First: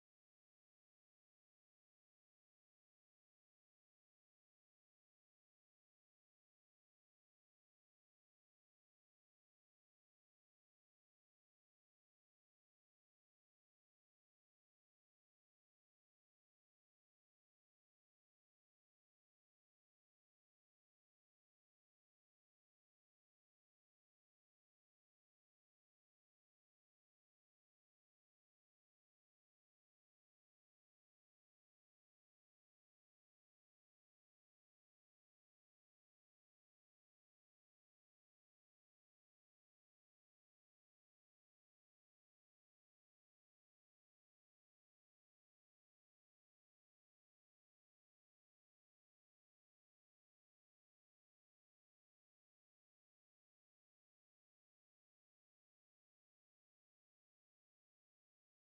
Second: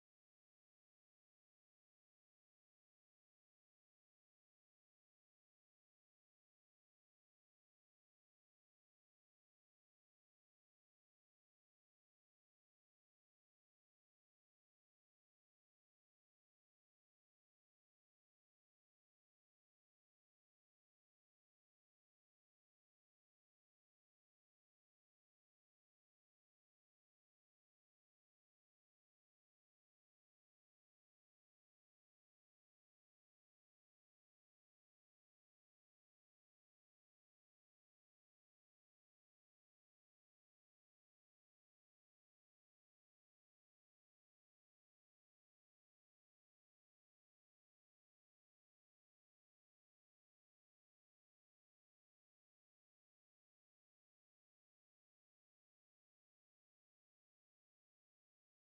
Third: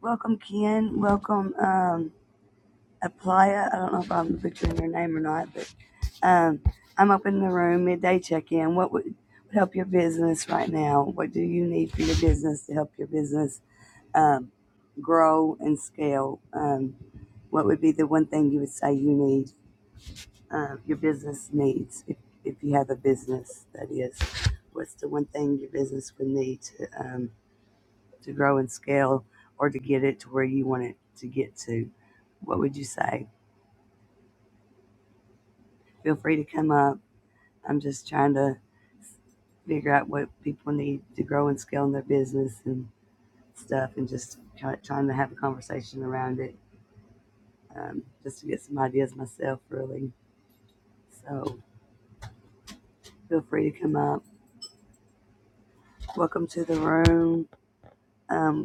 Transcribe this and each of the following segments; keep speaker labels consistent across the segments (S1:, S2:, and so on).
S1: Welcome, Kian. Welcome, um, Aplaya. I don't know if I'm butchering your name or not, but um, I'm up in the room midday check in. What would, would help your business right now? What do you need for your business to help your business um, grow and scale? Um, what would be the one thing you would say you need, uh, your business needs, if, if you have a business, that is? What's the one thing your business would need to? um, to grow and scale or to get it to where you want it to get to, what would you say? Feel free to come up. I'm just trying to figure out what people need to grow and scale in their business and stuff and just try, trying to have a conversation around it um, just to get some ideas myself, really. So feel free to come up. Welcome to the room. Um,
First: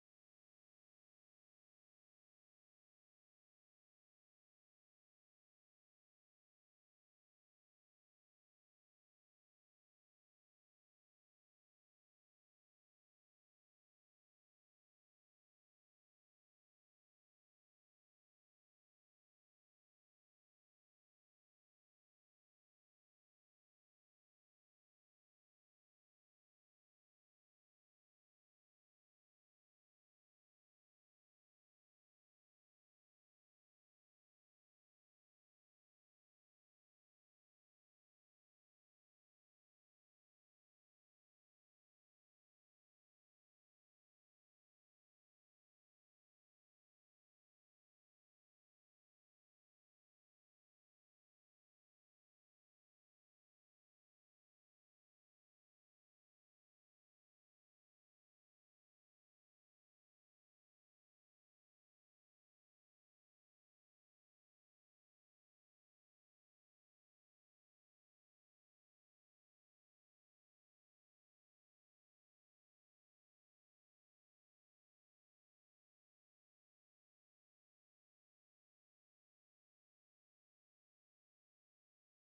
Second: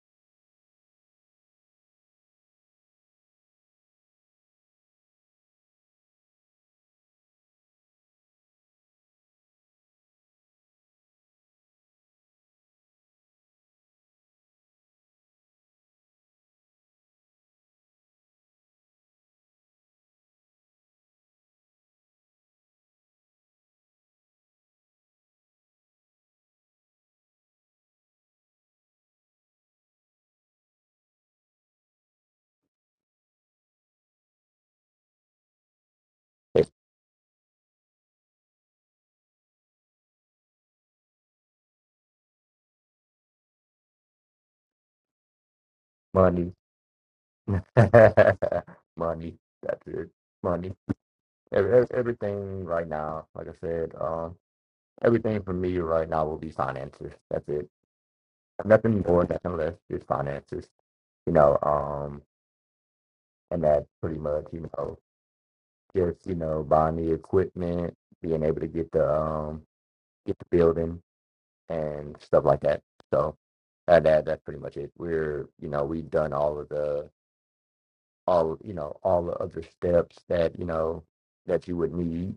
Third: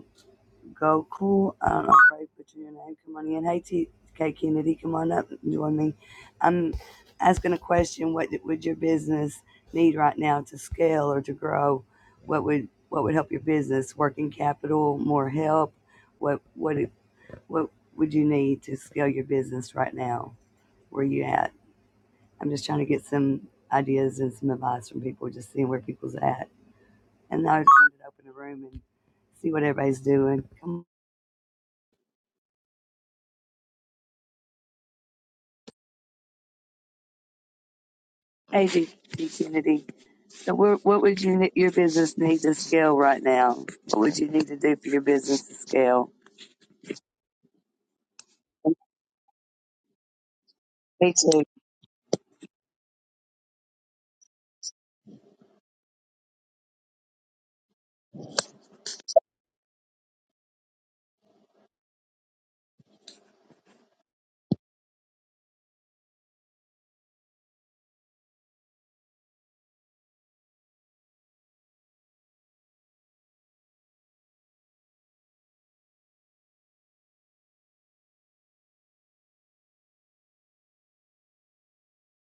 S1: Go, cool. I don't know if I butchered your name. Come on in. Hey, T. K. Kennedy, come on up and join me. I'm asking a question. What would your business need right now to scale or to grow? What would what would help your business? Working capital, more help. What what it- what would you need to scale your business right now? Where you at? I'm just trying to get some ideas and some advice from people, just seeing where people's at. And I just wanted to open the room and see what everybody's doing. Come.
S2: It's
S1: Hey, Kennedy. So, what, what would you ne- your business need to scale right now? What would you need to do for your business to scale?
S2: money. money. That's it. Money. Ev- ev- Everything right now, like I said, um, everything for me right now will be finances. That's it. Nothing more, nothing less, just finances. You know, um, and that pretty much, you know, just, you know, buying the equipment, being able to get the um get the building and stuff like that. So uh, that that's pretty much it. We're, you know, we've done all of the all you know all the other steps that you know that you would need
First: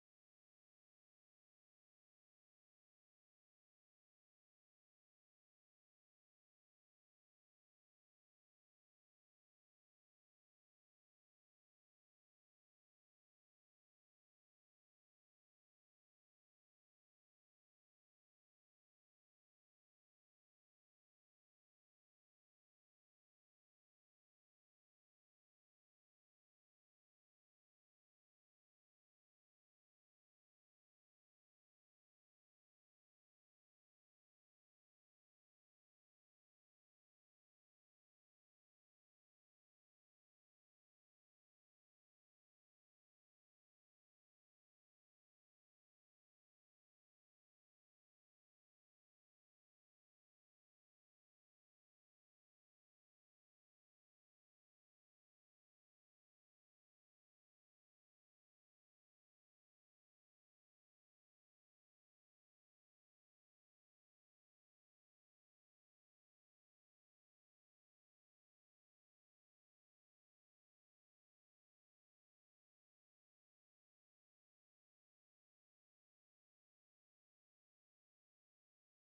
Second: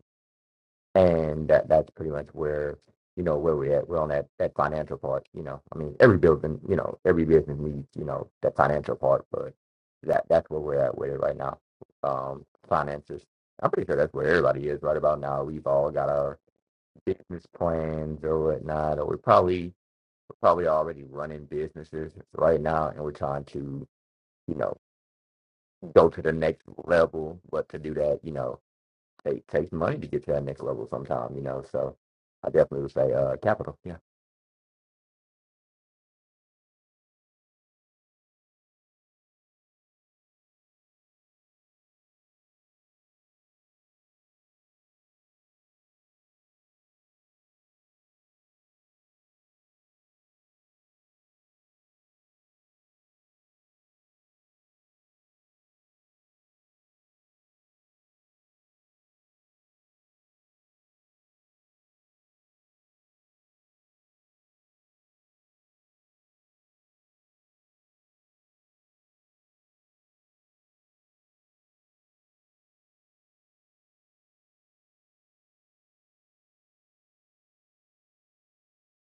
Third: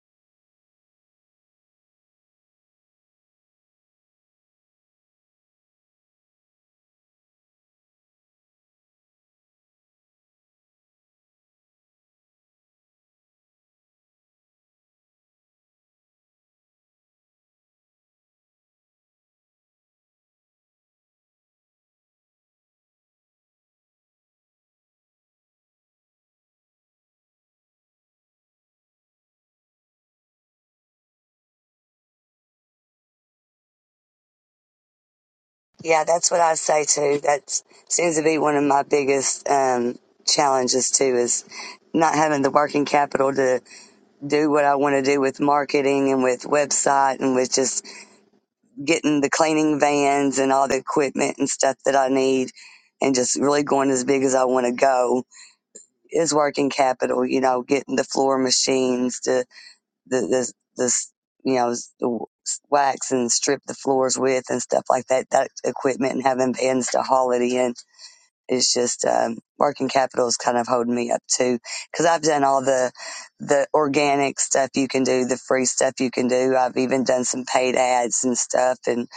S2: and that that's pretty much where you know where we're at we're on that that financial part you know i mean every building you know every business needs you know that financial part but that that's where we're at with it right now um finances i'm pretty sure that's where everybody is right about now we've all got our business plans or whatnot or we're probably we're probably already running businesses right now and we're trying to you know go to the next level. But to do that, you know, it takes money to get to that next level sometime, you know. So I definitely would say uh capital. Yeah.
S1: Yeah, that's what I say too. That seems to be one of my biggest um, challenges too is not having the working capital to do what I want to do with marketing and with website and with just getting the cleaning vans and all the equipment and stuff that I need and just really going as big as I want to go is working capital, you know, getting the floor machines the this this you know the wax and strip the floors with and stuff like that that equipment and having bands to haul it in is just um, working capital is kind of holding me up too because I've done all the the organic stuff you can do the free stuff you can do I've even done some paid ads and stuff and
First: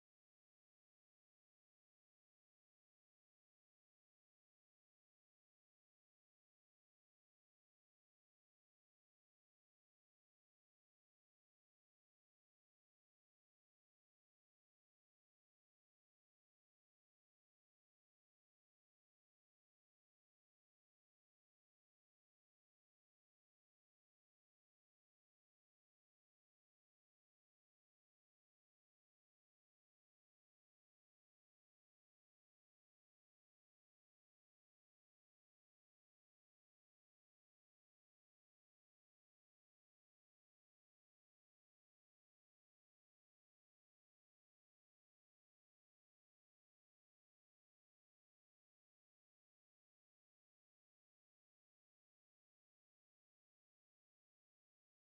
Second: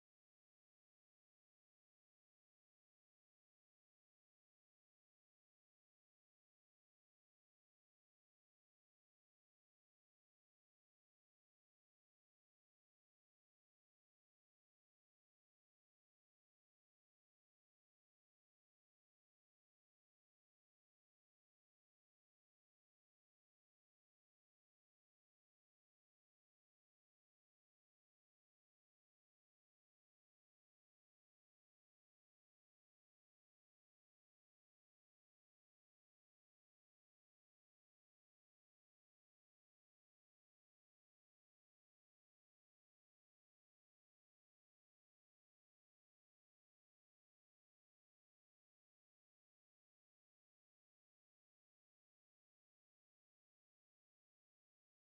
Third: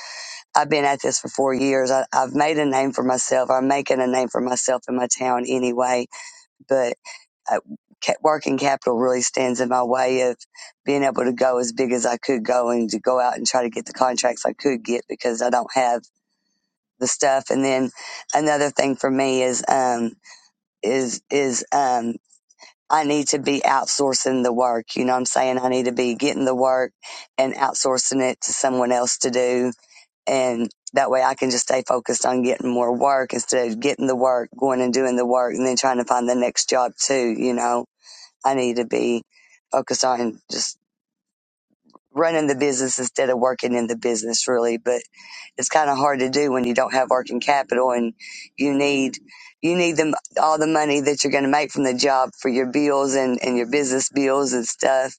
S1: I've been at this for four years I, I've made a name for myself I'm making a name for myself in my town anyway but uh, working capital really stands in my way of being able to go as big as I could go and to go out and try to get the contracts I could get because I don't have the stuff. And then another thing for me is, um, is, is, um, I need to be outsourcing the work. You know what I'm saying? I need to be getting the work and outsourcing it to someone else to do. And that way I can just stay focused on getting more work instead of getting the work, going and doing the work and then trying to find the next job too, you know? I need to be focused on just running the business instead of working in the business really. But it's kind of hard to do when you don't have working capital and you need, you need them all the money that you're going to make from the job for your bills and, and your business bills and stuff,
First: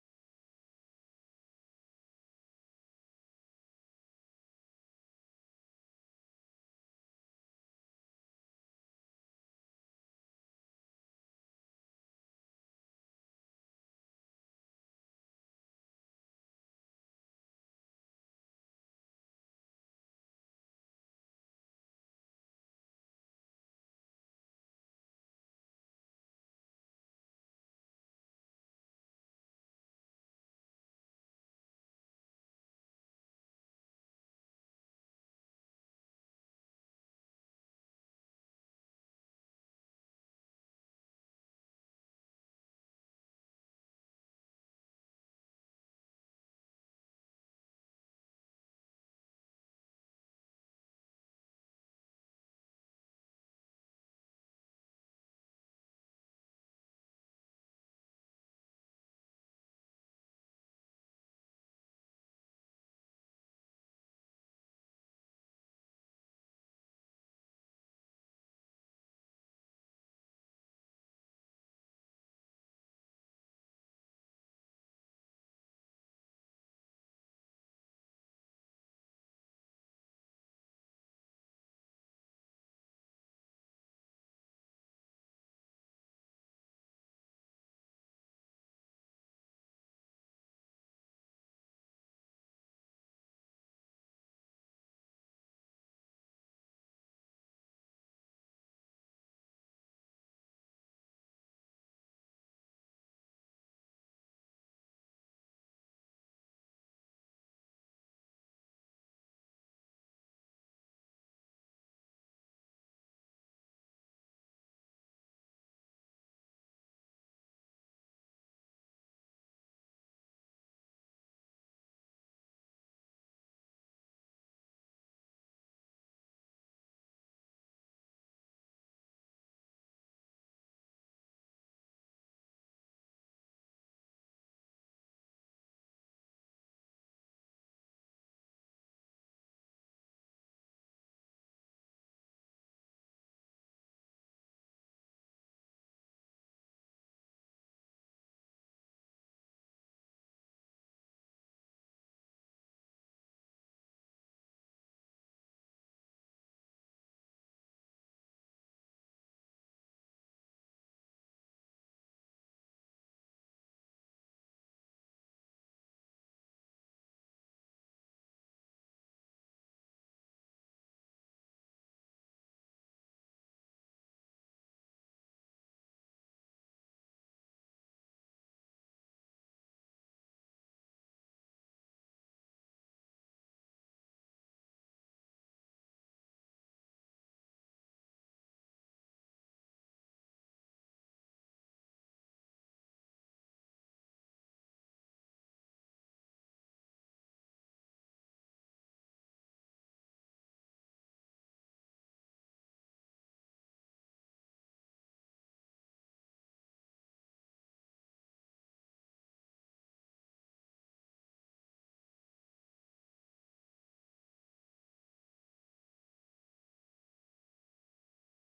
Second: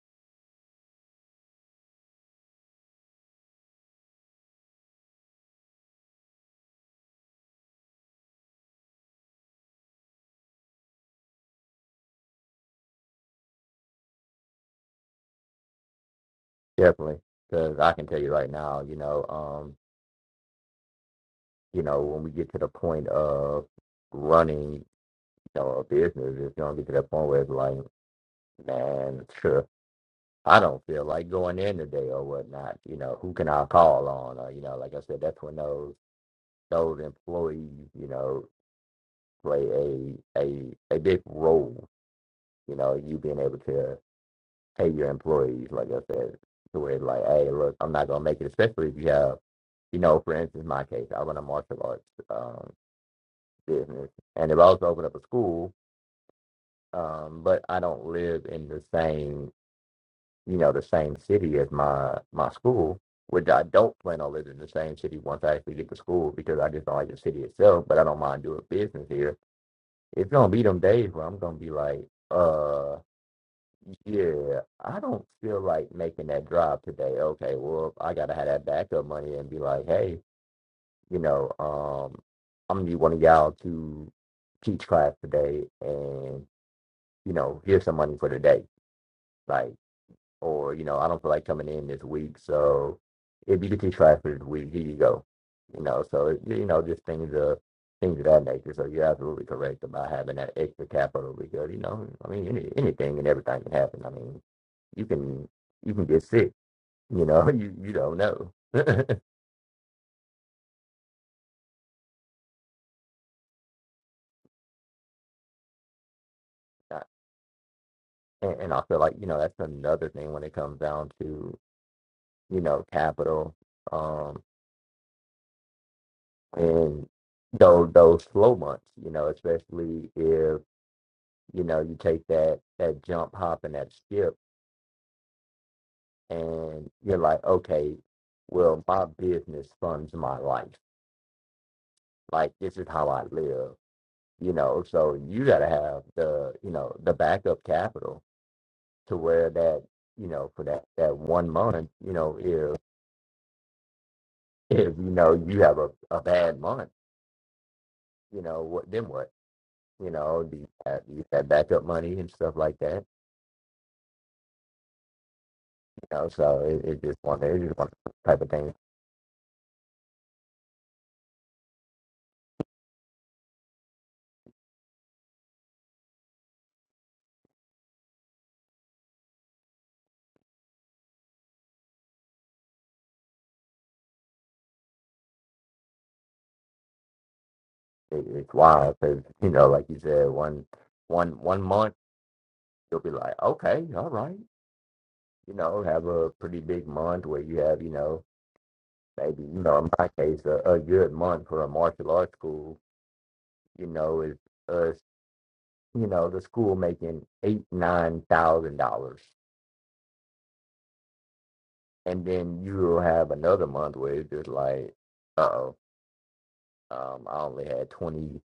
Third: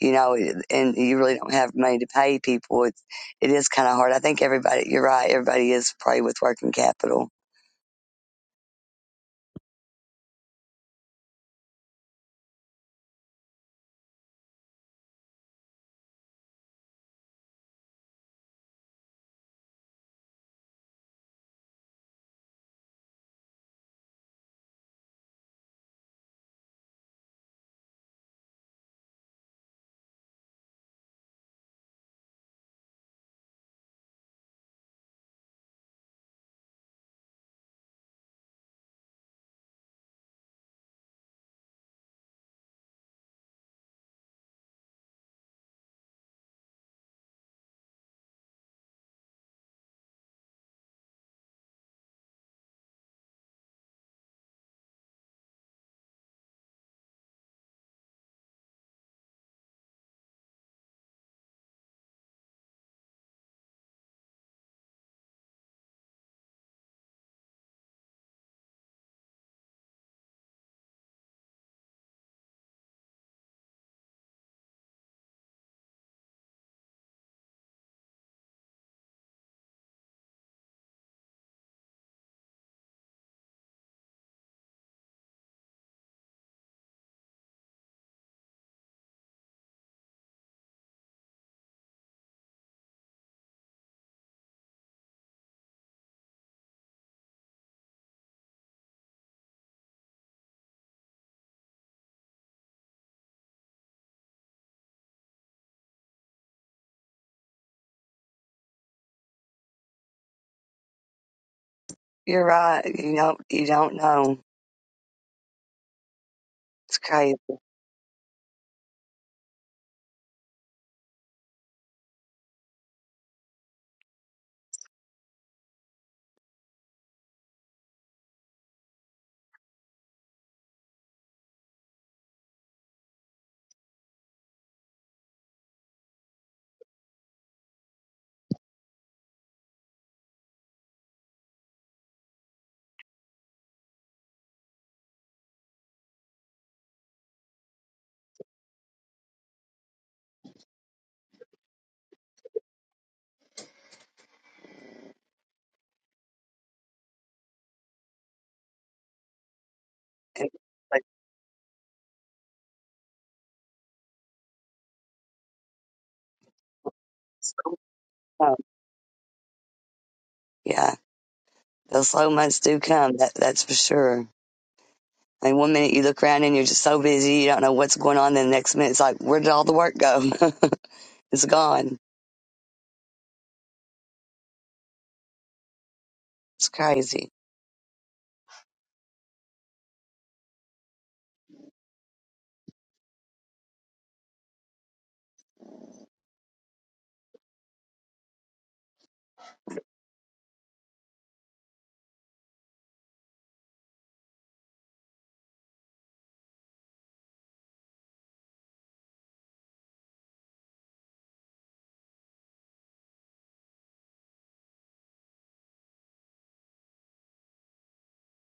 S1: you know, and you really don't have money to pay people. It's, it is kind of hard. I think everybody, you're right. Everybody is probably with working capital.
S2: Definitely. Because I can tell you right now, you know, um, you know, when we get to the point of running, you know, a business, it's gonna get to that point where it's like, man, sure. I don't feel like going in today or whatnot. You know, who can I call on? Or, you know, like I said, that's when those those employees, you know, play a a a big role You know, you being able to pay your employees, like I said, to where it's like, hey, look, I'm not gonna make it, especially if you have, you know, for instance, my case, I run a martial arts um, business, and if I was to open up a school, um, but I don't live in the same, you know, the same city as my my school, which I don't plan on living in the same city once I actually get to school because I just don't like the city itself, but I don't mind doing business here. It's gonna be them days where I'm gonna be like, uh. Yeah, I don't feel like making that drive today. Okay, well, I gotta have that backup money and be like, hey, you know, um, I'm gonna be one of y'all to teach class today, and you know, here's some money for the day. Like or you know, I don't feel like coming in this week. So if you could just try for the week, here you go. You know, so it- you know, just things of things of that nature. So you're absolutely correct about having that extra capital because you know, I mean, any, anything and everything can happen. I mean, you can you can get sick. You know, you you don't know. and,
S1: You're right. You don't, you don't know. It's crazy.
S2: and I feel like you know that's another thing when it comes down to you know capital um, and those those slow months. You know, especially if you know, you take that that jump, hop, and that skip, and you're like, okay, well, my business funds my life. Like this is how I live, you know. So you gotta have the, you know, the backup capital to where that, you know, for that that one month, you know, if if you know you have a, a bad month, you know, what then what? You know,
S1: And,
S2: do you
S1: like,
S2: have, do you have backup money and stuff like that? You know, so it, it just one, it's
S1: so,
S2: just one type of
S1: um,
S2: thing
S1: Yeah. the slow months do come. That that's for sure. I mean, one minute you look around and you're just so busy, you don't know what's going on. Then the next minute, it's like, where did all the work go? it's gone. It's crazy.
S2: It, it's wild because you know, like you said, one one one month you'll be like, okay, all right, you know, have a pretty big month where you have, you know, maybe you know, in my case, a, a good month for a martial arts school, you know, is us, you know, the school making eight nine thousand dollars, and then you'll have another month where it's just like, uh oh, um, I only had 20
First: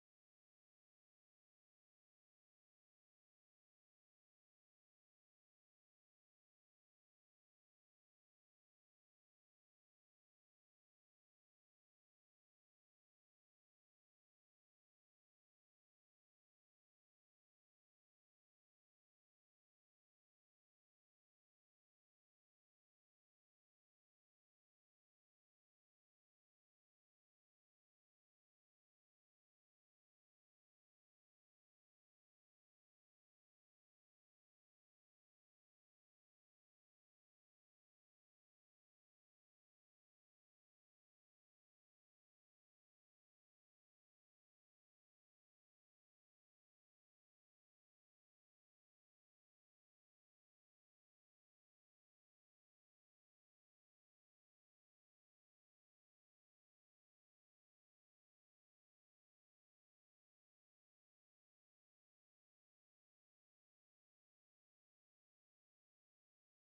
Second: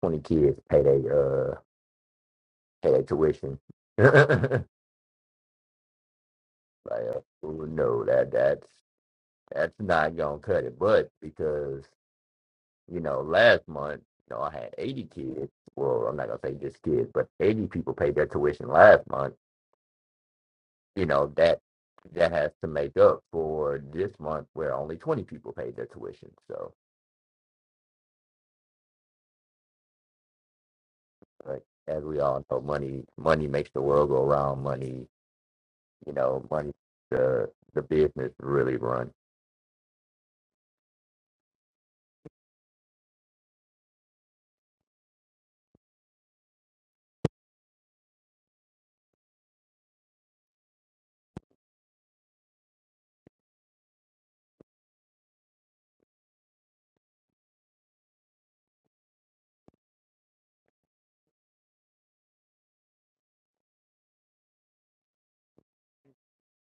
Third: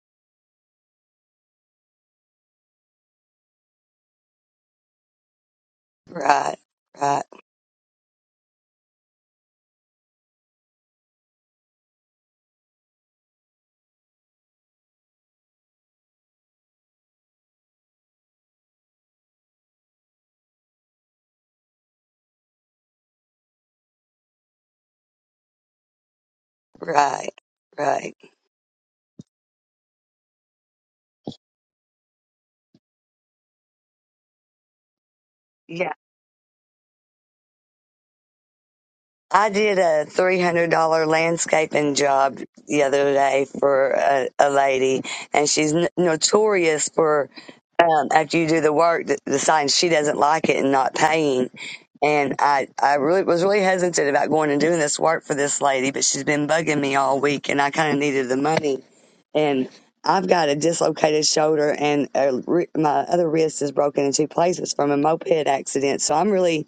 S2: 20 kids pay their uh pay their tuition. like,
S1: Right,
S2: oh
S1: right,
S2: no, that that's That's not gonna cut it, but because you know, last month, you know, I had eighty kids. Well, I'm not gonna say just kids, but eighty people paid their tuition last month. You know that that has to make up for this month where only twenty people paid their tuition. So,
S1: right, right.
S2: like as we all know, money money makes the world go around. Money,
S1: Yeah.
S2: you know, money the the business really run.
S1: I did a $300 landscaping job the other day for a, a lady, and she's n- notorious for um, after you do the work, the, the sign she doesn't like it and not paying. And I, I really was really hesitant about going and doing this work for this lady, but she's been bugging me all week, and I kind of needed the money. And I've got a dislocated shoulder, and a, re- my other wrist is broken in two places from a moped accident. So I'm really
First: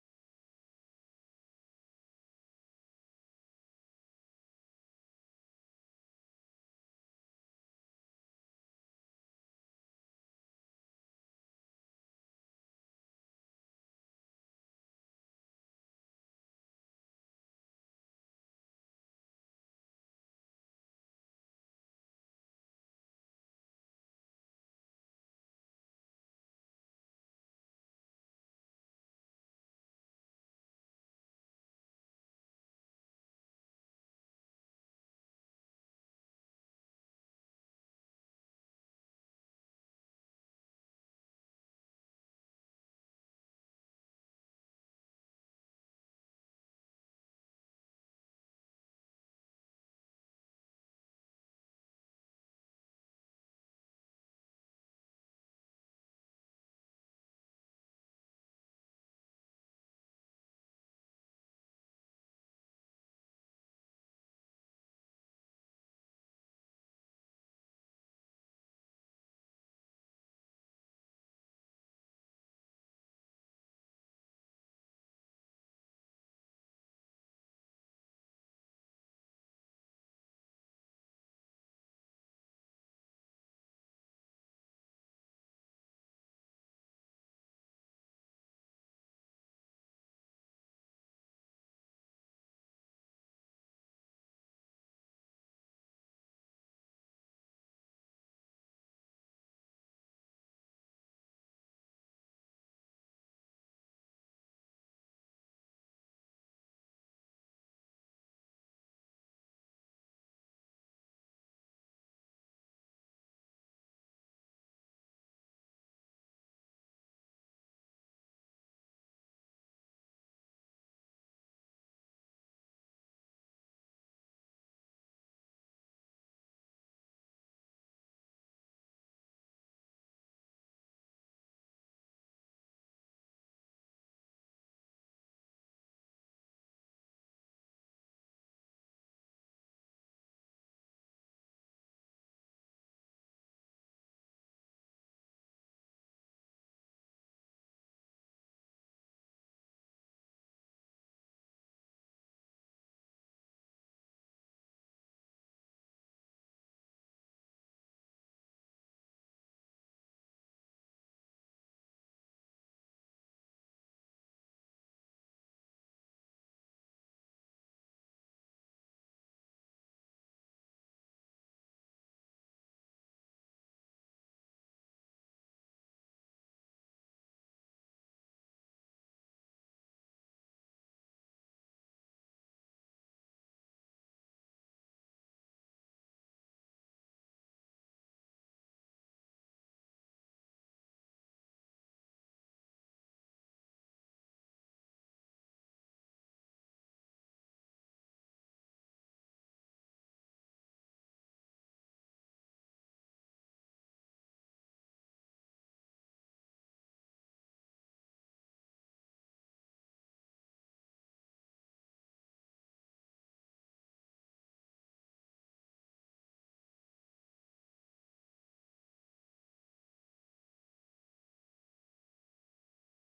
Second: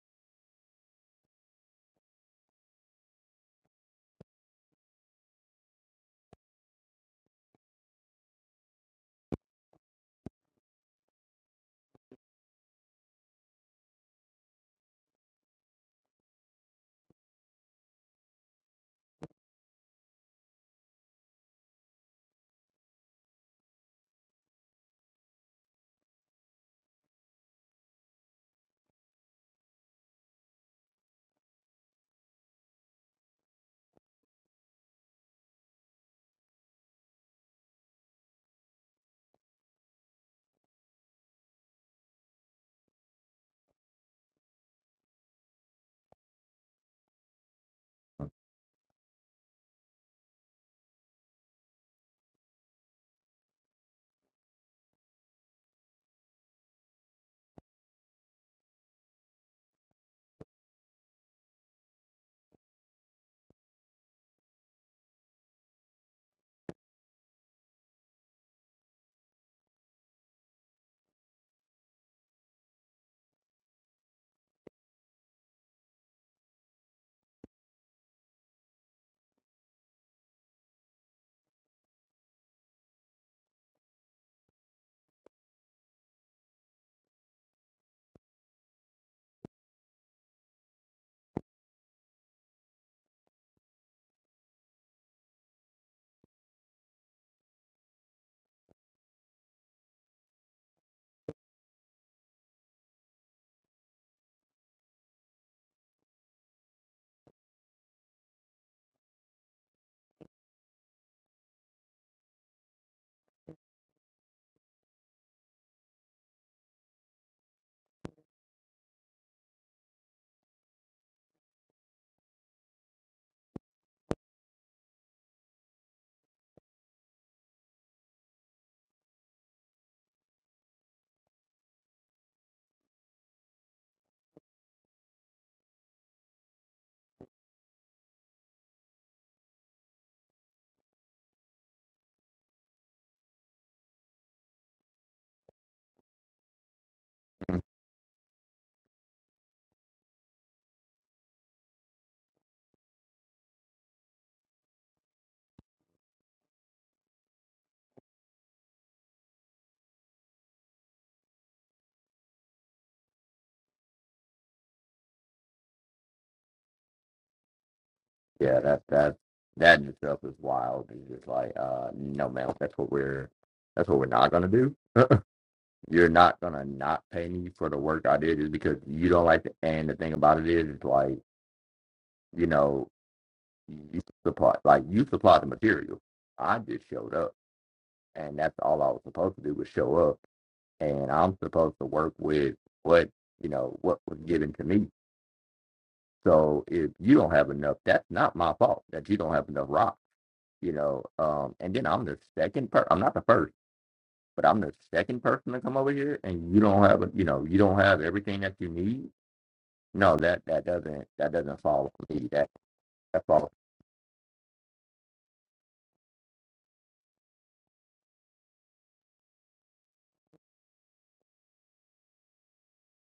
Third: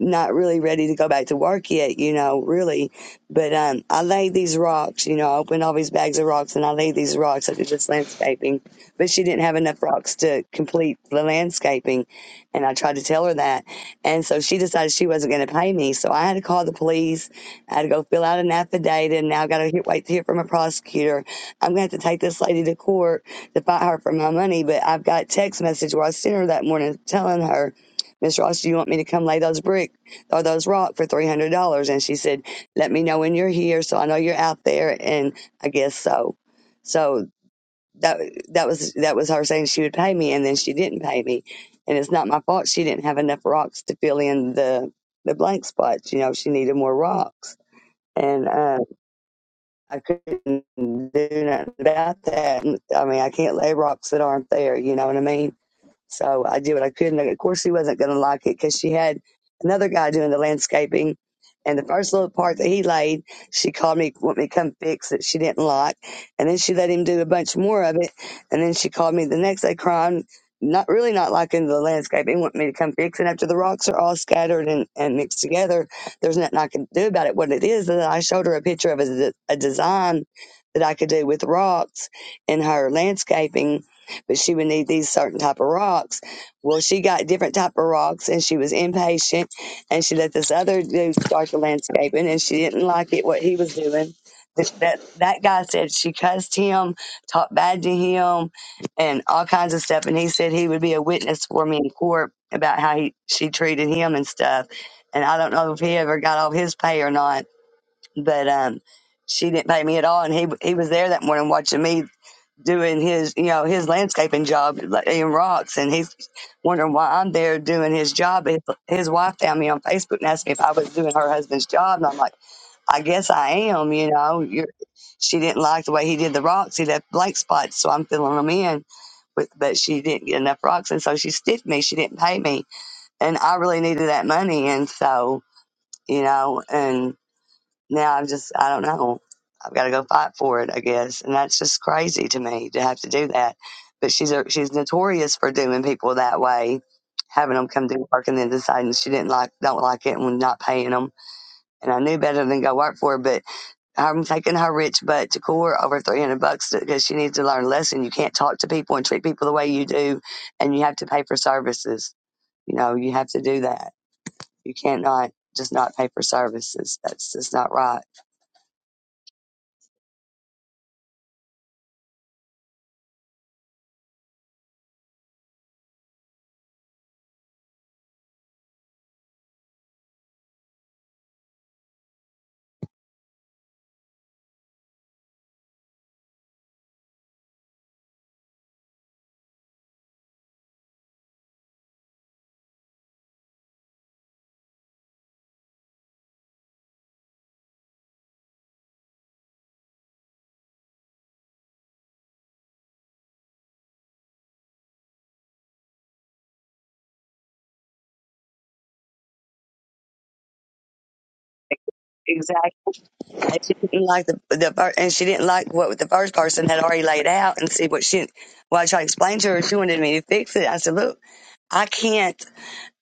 S1: not really ready to go back to work yet, you know, really. But um, I laid these rocks, you know, I opened all these bags of rocks and I laid these rocks. I did this landscaping, but she didn't have enough rocks to complete the landscaping. And I tried to tell her that. And so she decided she wasn't going to pay me. So I had to call the police. I had to go fill out an affidavit. And now I got to wait to hear from a prosecutor. I'm going to have to take this lady to court to fight her for my money. But I've got text message where I sent her that morning telling her Miss Ross, do you want me to come lay those brick or those rock for three hundred dollars? And she said, Let me know when you're here so I know you're out there and I guess so. So that that was that was her saying she would pay me and then she didn't pay me. And it's not my fault she didn't have enough rocks to fill in the the blank spots. You know, she needed more rocks. And uh, I couldn't do nothing about that. I mean, I can't lay rocks that aren't there. You know what I mean? So I did what I could. And of course, she wasn't going to like it because she had another guy doing the landscaping. And the first little part that he laid, she called me, want me to come fix it. She didn't like. And then she let him do a bunch more of it. And then she called me the next day crying, not really not liking the landscaping, want me to come fix it. After the rocks are all scattered and, and mixed together, there's nothing I can do about it. What it is, is I showed her a picture of a, de- a design that I could do with rocks in her landscaping but she would need these certain type of rocks. Well, she got different type of rocks, and she was impatient, and she let this other dude start the landscaping, and she didn't like it what he was doing. Th- That that guy said she cussed him, talked bad to him, and all kinds of stuff. And he said he would be a witness for me in court about how he she treated him and stuff. And I don't know if he ever got off his pay or not, but um, she didn't pay me at all. And he he was there that morning watching me doing his, you know, his landscaping job like, in rocks, and he's wondering why I'm there doing his job. His, his wife found me on Facebook and asked me if I was doing her husband's job, and I'm like, I guess I am. You know, You're, she didn't like the way he did the rocks. He left blank spots, so I'm filling them in. But, but she didn't get enough rocks, and so she stiffed me. She didn't pay me, and I really needed that money, and so you know, and now I'm just, I don't know. I've got to go fight for it, I guess. And that's just crazy to me to have to do that. But she's a, she's notorious for doing people that way, having
S2: Mhm.
S1: them come do work and then deciding she didn't like, don't like it and not paying them. And I knew better than go work for her, but I'm taking her rich butt to court over 300 bucks because she needs to learn a lesson. You can't talk to people and treat people the way you do, and you have to pay for services. You know, you have to do that. You can't not just not pay for services. That's just not right.
S2: Yeah, that that that in itself is wild. It's just like, uh, no man, that's what we're that's what we're not gonna do You're not gonna not pay me for the work I did just because you don't like it. And the thing about it is, it's like you know, you supply like you supply the material. I just showed up, and that's all I was supposed to do was show up, and I'm supposed to work with what you know what was given to me. So if you don't have enough, that's not my fault that you don't have enough rock. You know, um, and then I'm the second per. I'm not the first but I'm the second person to come over here and you don't have, you know, you don't have everything that you need No, that that doesn't that doesn't follow me. That
S1: Exactly.
S2: that follows.
S1: And she didn't like the, the fir- and she didn't like what the first person had already laid out and see what she. Well, I tried to explain to her. She wanted me to fix it. I said, "Look, I can't.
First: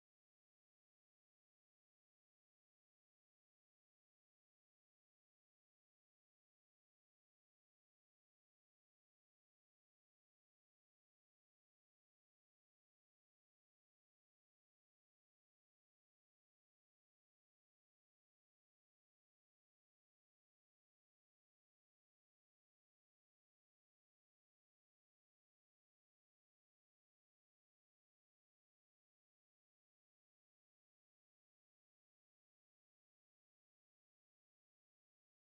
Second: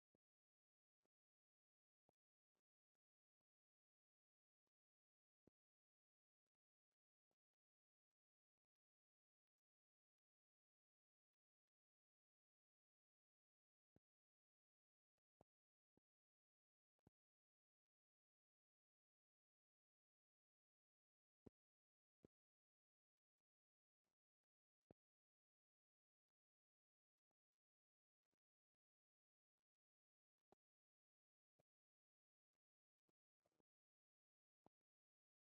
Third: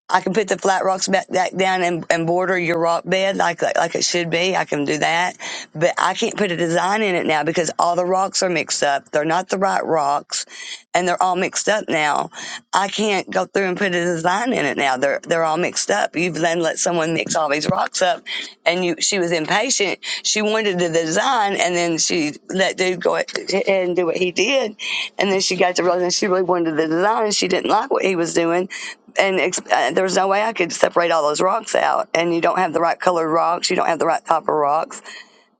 S1: I can put the flat rocks back, back down and, and border your rock bed like, like like it should be. I can do that, but I can't put a design in it now because all the rocks are mixed up. They're not the right rocks, and they're all mixed up now. I can't go through and put a design in it now. They're they're all mixed up. You've then let someone mix all these rocks up, and you she was impatient. She wanted the design, and then she let dude go ahead and do what he did, and then she got to realize she really wanted the design, and she didn't like what he was doing and ex- uh, there was no way I could separate all those rocks out. And you don't have the right colored rocks, you don't have the right type of rocks.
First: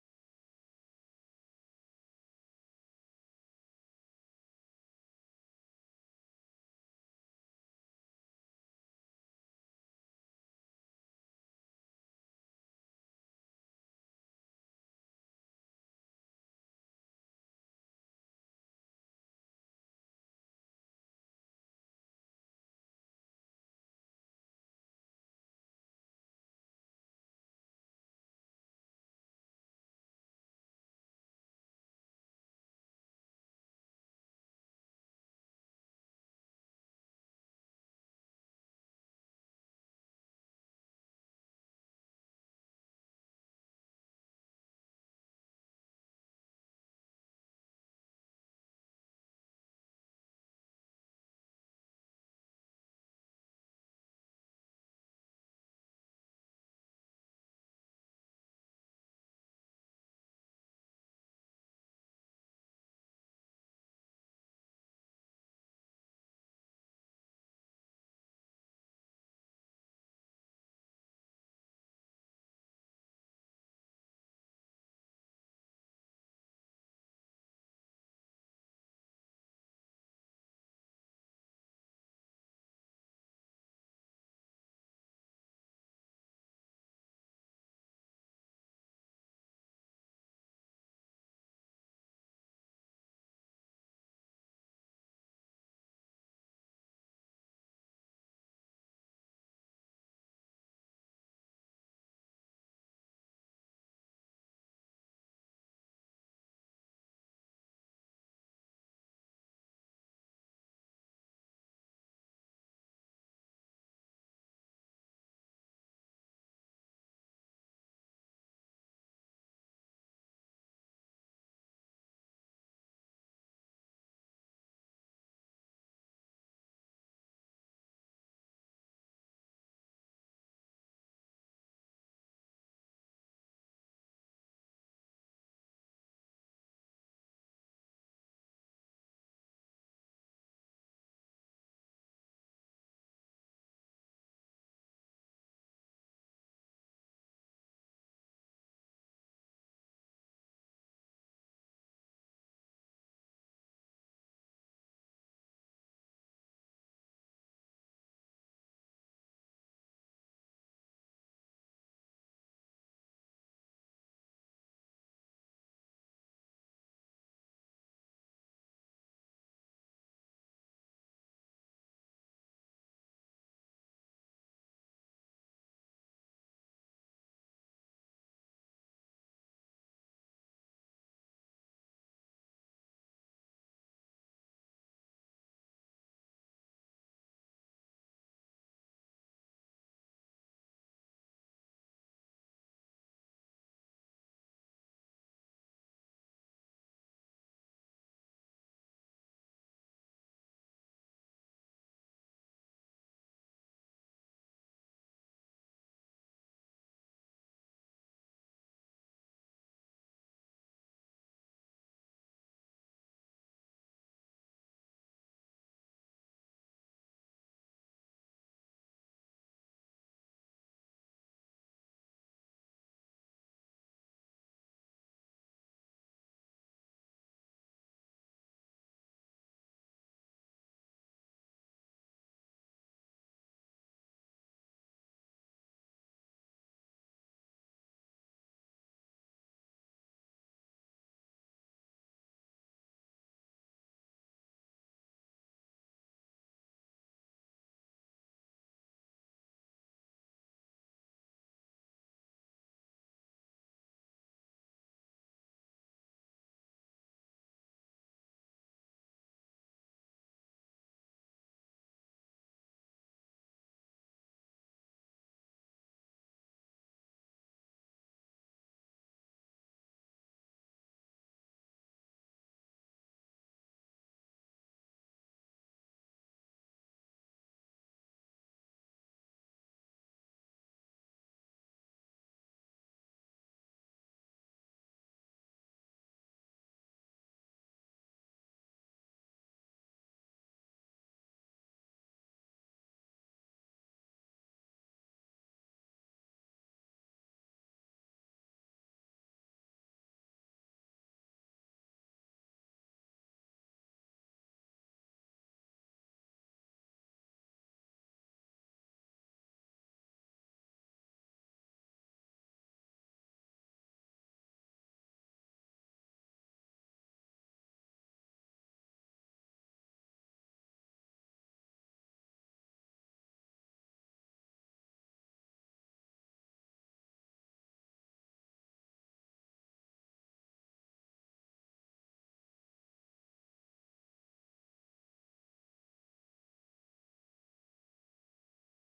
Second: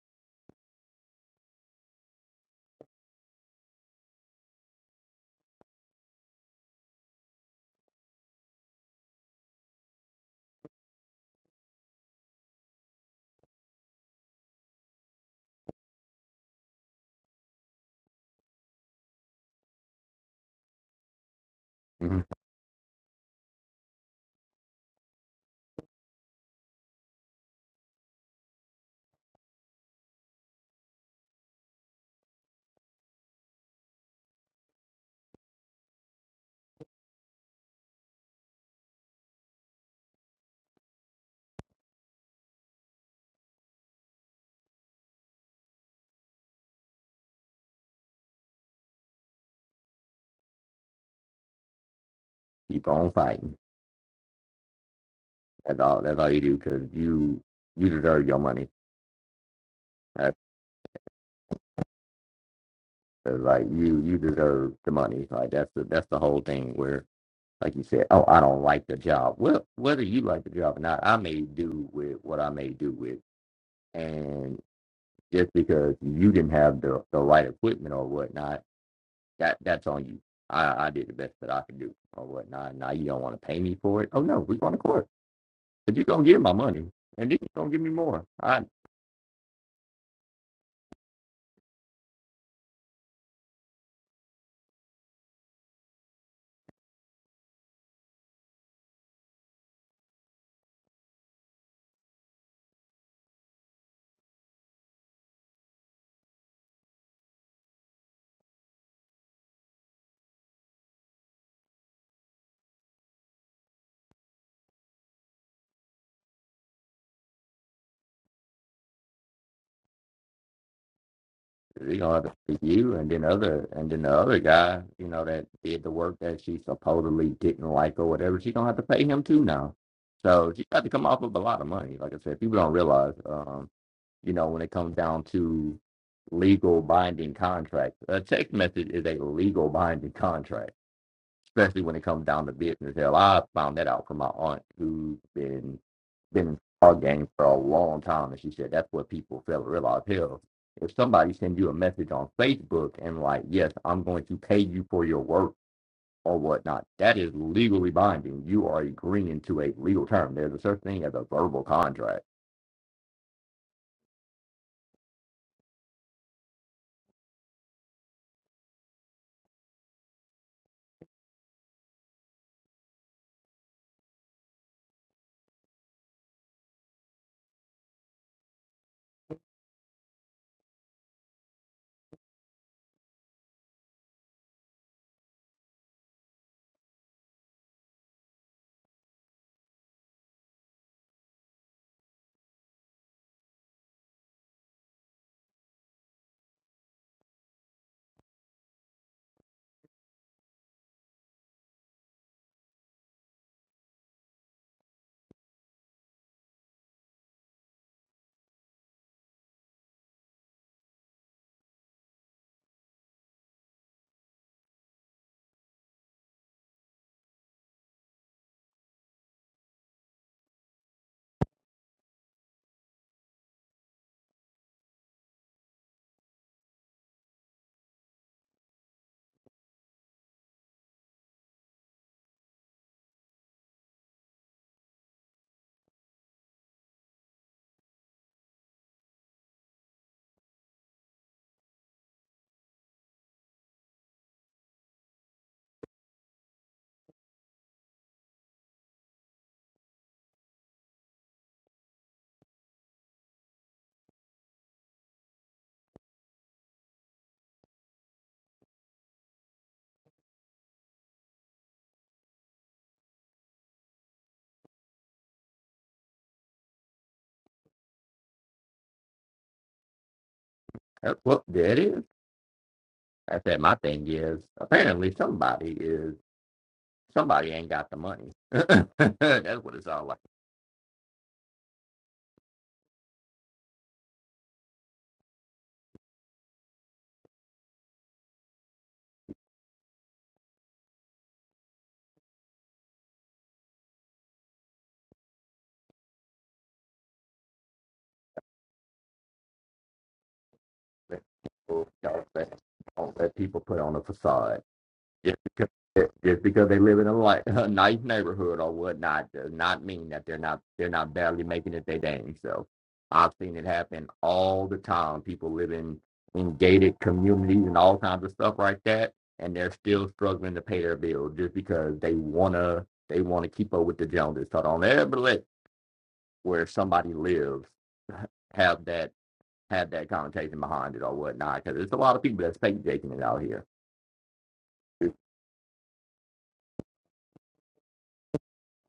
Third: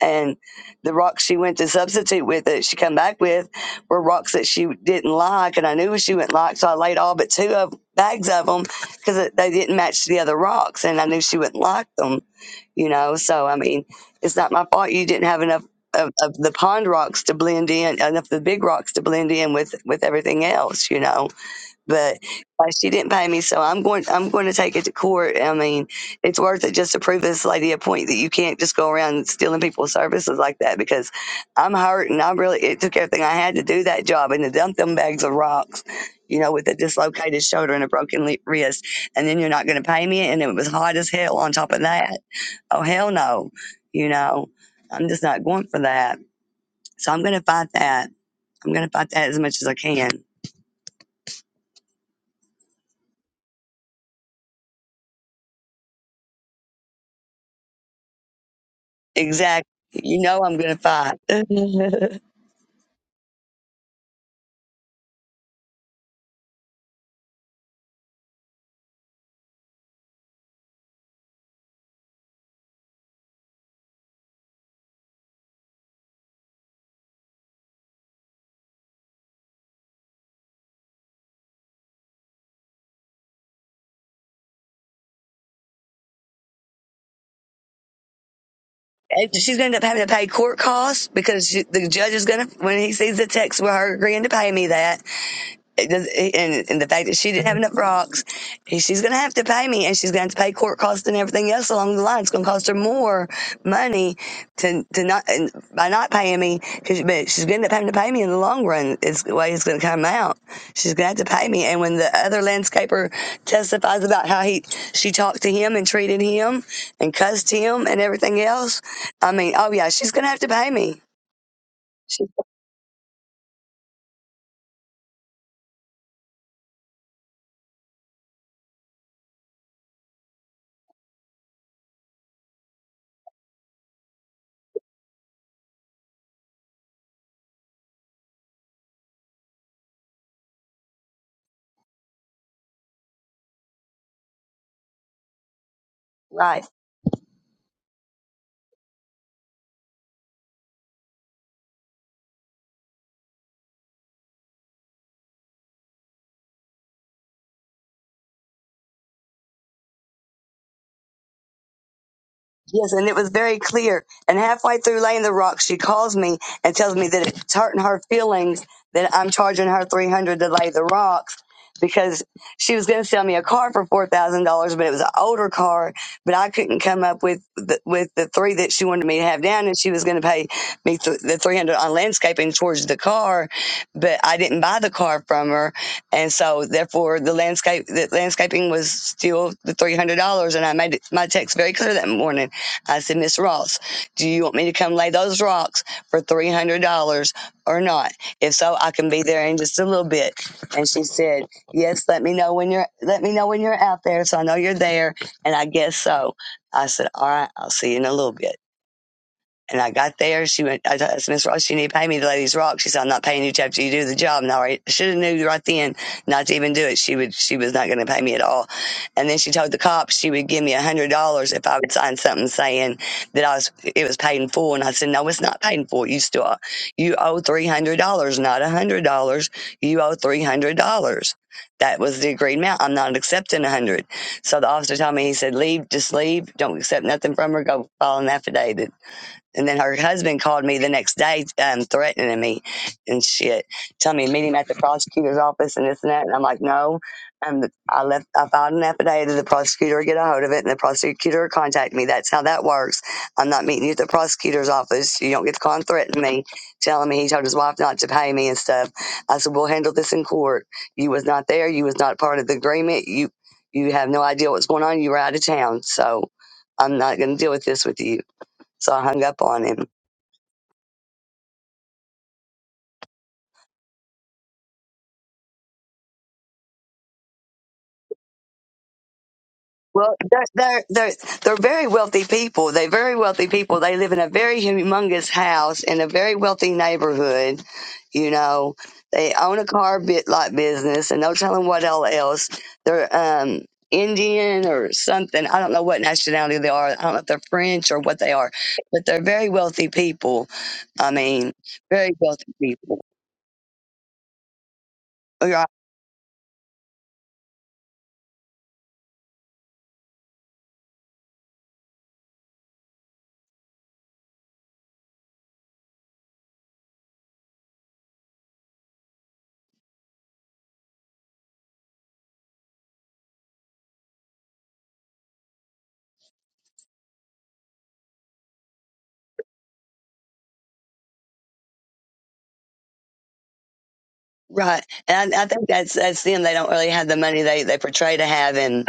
S1: And the rocks she went to substitute with that she come back with were rocks that she didn't like, and I knew she wouldn't like. So I laid all but two of bags of them because they didn't match the other rocks, and I knew she wouldn't like them. You know, so I mean, it's not my fault you didn't have enough. Of, of the pond rocks to blend in, enough of the big rocks to blend in with with everything else, you know but
S2: Mhm.
S1: uh, she didn't pay me, so I'm going. I'm going to take it to court. I mean, it's worth it just to prove this lady a point that you can't just go around stealing people's services like that. Because I'm hurt, and I really it took everything I had to do that job and to dump them bags of rocks, you know, with a dislocated shoulder and a broken le- wrist, and then you're not going to pay me, and it was hot as hell on top of that. Oh hell no, you know, I'm just not going for that. So I'm going to fight that. I'm going to fight that as much as I can.
S2: Keep on fighting. That's all. That's all you do because you you deserve your money.
S1: Exactly. You
S2: That's
S1: know I'm going to fight. and
S2: that's like you you deserve the money. Like that's the that's the whole thing. Where like you said, oh, I don't like the job. Well, whether you like the job or not, I may do with what I may do with. And just because you didn't have the the right equipment or whatnot, that that's on you. I I did the best that I could do or whatnot. Now you don't want to pay me for it. Oh no, we're going to court If you're gonna give my money, and then you're gonna give me more, I
S1: she's going to end up having to pay court costs because she, the judge is going to, when he sees the text, we're going to pay me that. It does- and, and the fact that she didn't have enough rocks, she's going to have to pay me, and she's going to have to pay court costs and everything else along the line. It's going to cost her more money to to not and by not paying me. 'cause- But she's going to end up having to pay me in the long run. Is the way it's going to come out. She's going to have to pay me. And when the other landscaper testifies about how he she talked to him and treated him and cussed him and everything else, I mean, oh yeah, she's going to have to pay me.
S2: you know have
S1: She,
S2: to speak to you, and then other, and then the other guy, you know, that did the work that she supposedly didn't like or whatever, she's gonna have to pay him too now. So she got to come off of a lot of money. Like I said, people don't realize, um, you know, when it comes down to legal binding contracts, a text message is a legal binding contract especially when it comes down to business. Hell, I found that out from my aunt who's been been
S1: right.
S2: in our game for a long time, and she said that's what people fail to realize. Hell, if somebody sends you a message on Facebook and like, yes, I'm going to pay you for your work or whatnot, that is legally binding. You are agreeing to a legal term. There's a certain thing as a verbal contract.
S1: Yes, and it was very clear. And halfway through laying the rock, she calls me and tells me that it's hurting her feelings that I'm charging her three hundred to lay the rocks because she was going to sell me a car for four thousand dollars, but it was an older car. But I couldn't come up with the, with the three that she wanted me to have down, and she was going to pay me th- the three hundred on landscaping towards the car. But I didn't buy the car from her, and so therefore the landscape the landscaping was still the three hundred dollars. And I made it, my text very clear that morning I said, Miss Ross, do you want me to come lay those rocks for $300 or not? If so, I can be there in just a little bit. And she said, yes, let me know when you're, let me know when you're out there. So I know you're there. And I guess so. I said, all right, I'll see you in a little bit. And I got there. She went, I asked Miss Ross, you need to pay me to lay these rocks. She said, I'm not paying you till you do the job. And I should have knew right then not to even do it. She would, she was not going to pay me at all. And then she told the cops she would give me a hundred dollars if I would sign something saying that I was, it was paid in full. And I said, no, it's not paid in full. You still, you owe $300, not a hundred dollars. You owe $300. That was the agreed amount. I'm not accepting a hundred. So the officer told me, he said, leave, just leave. Don't accept nothing from her. Go file an affidavit. And then her husband called me the next day, um, threatening me and shit, telling me to meet him at the prosecutor's office and this and that. And I'm like, no. Um, I left. I filed an affidavit. to The prosecutor get a hold of it, and the prosecutor contact me. That's how that works. I'm not meeting you at the prosecutor's office. You don't get to call and threaten me, telling me he told his wife not to pay me and stuff. I said, we'll handle this in court. You was not there. You was not part of the agreement. You you have no idea what's going on. You were out of town, so I'm not going to deal with this with you so I hung up on him.
S2: That's what that is. I said my thing is apparently somebody is somebody ain't got the money. that's what it's all like.
S1: Well, they're, they're, they're, they're very wealthy people. They're very wealthy people. They live in a very humongous house in a very wealthy neighborhood. You know, they own a car bit lot business and no telling what all else. They're, um, Indian or something. I don't know what nationality they are. I don't know if they're French or what they are, but they're very wealthy people. I
S2: let
S1: mean,
S2: people,
S1: very
S2: y'all say,
S1: wealthy people.
S2: don't let people put on a facade. Just
S1: Right.
S2: because, just because they live in a, li- a nice neighborhood or whatnot does not mean that they're not they're not barely making it their dang self. I've seen it happen all the time. People live in, in gated communities and all kinds of stuff like that, and they're still struggling to pay their bills just because they wanna they wanna keep up with the Joneses. So don't ever let where somebody lives have that have that connotation behind it or whatnot, because there's a lot of people that's fake jaking it out here.
S1: Right. And I, I think that's, that's them. They don't really have the money they, they portray to have. and.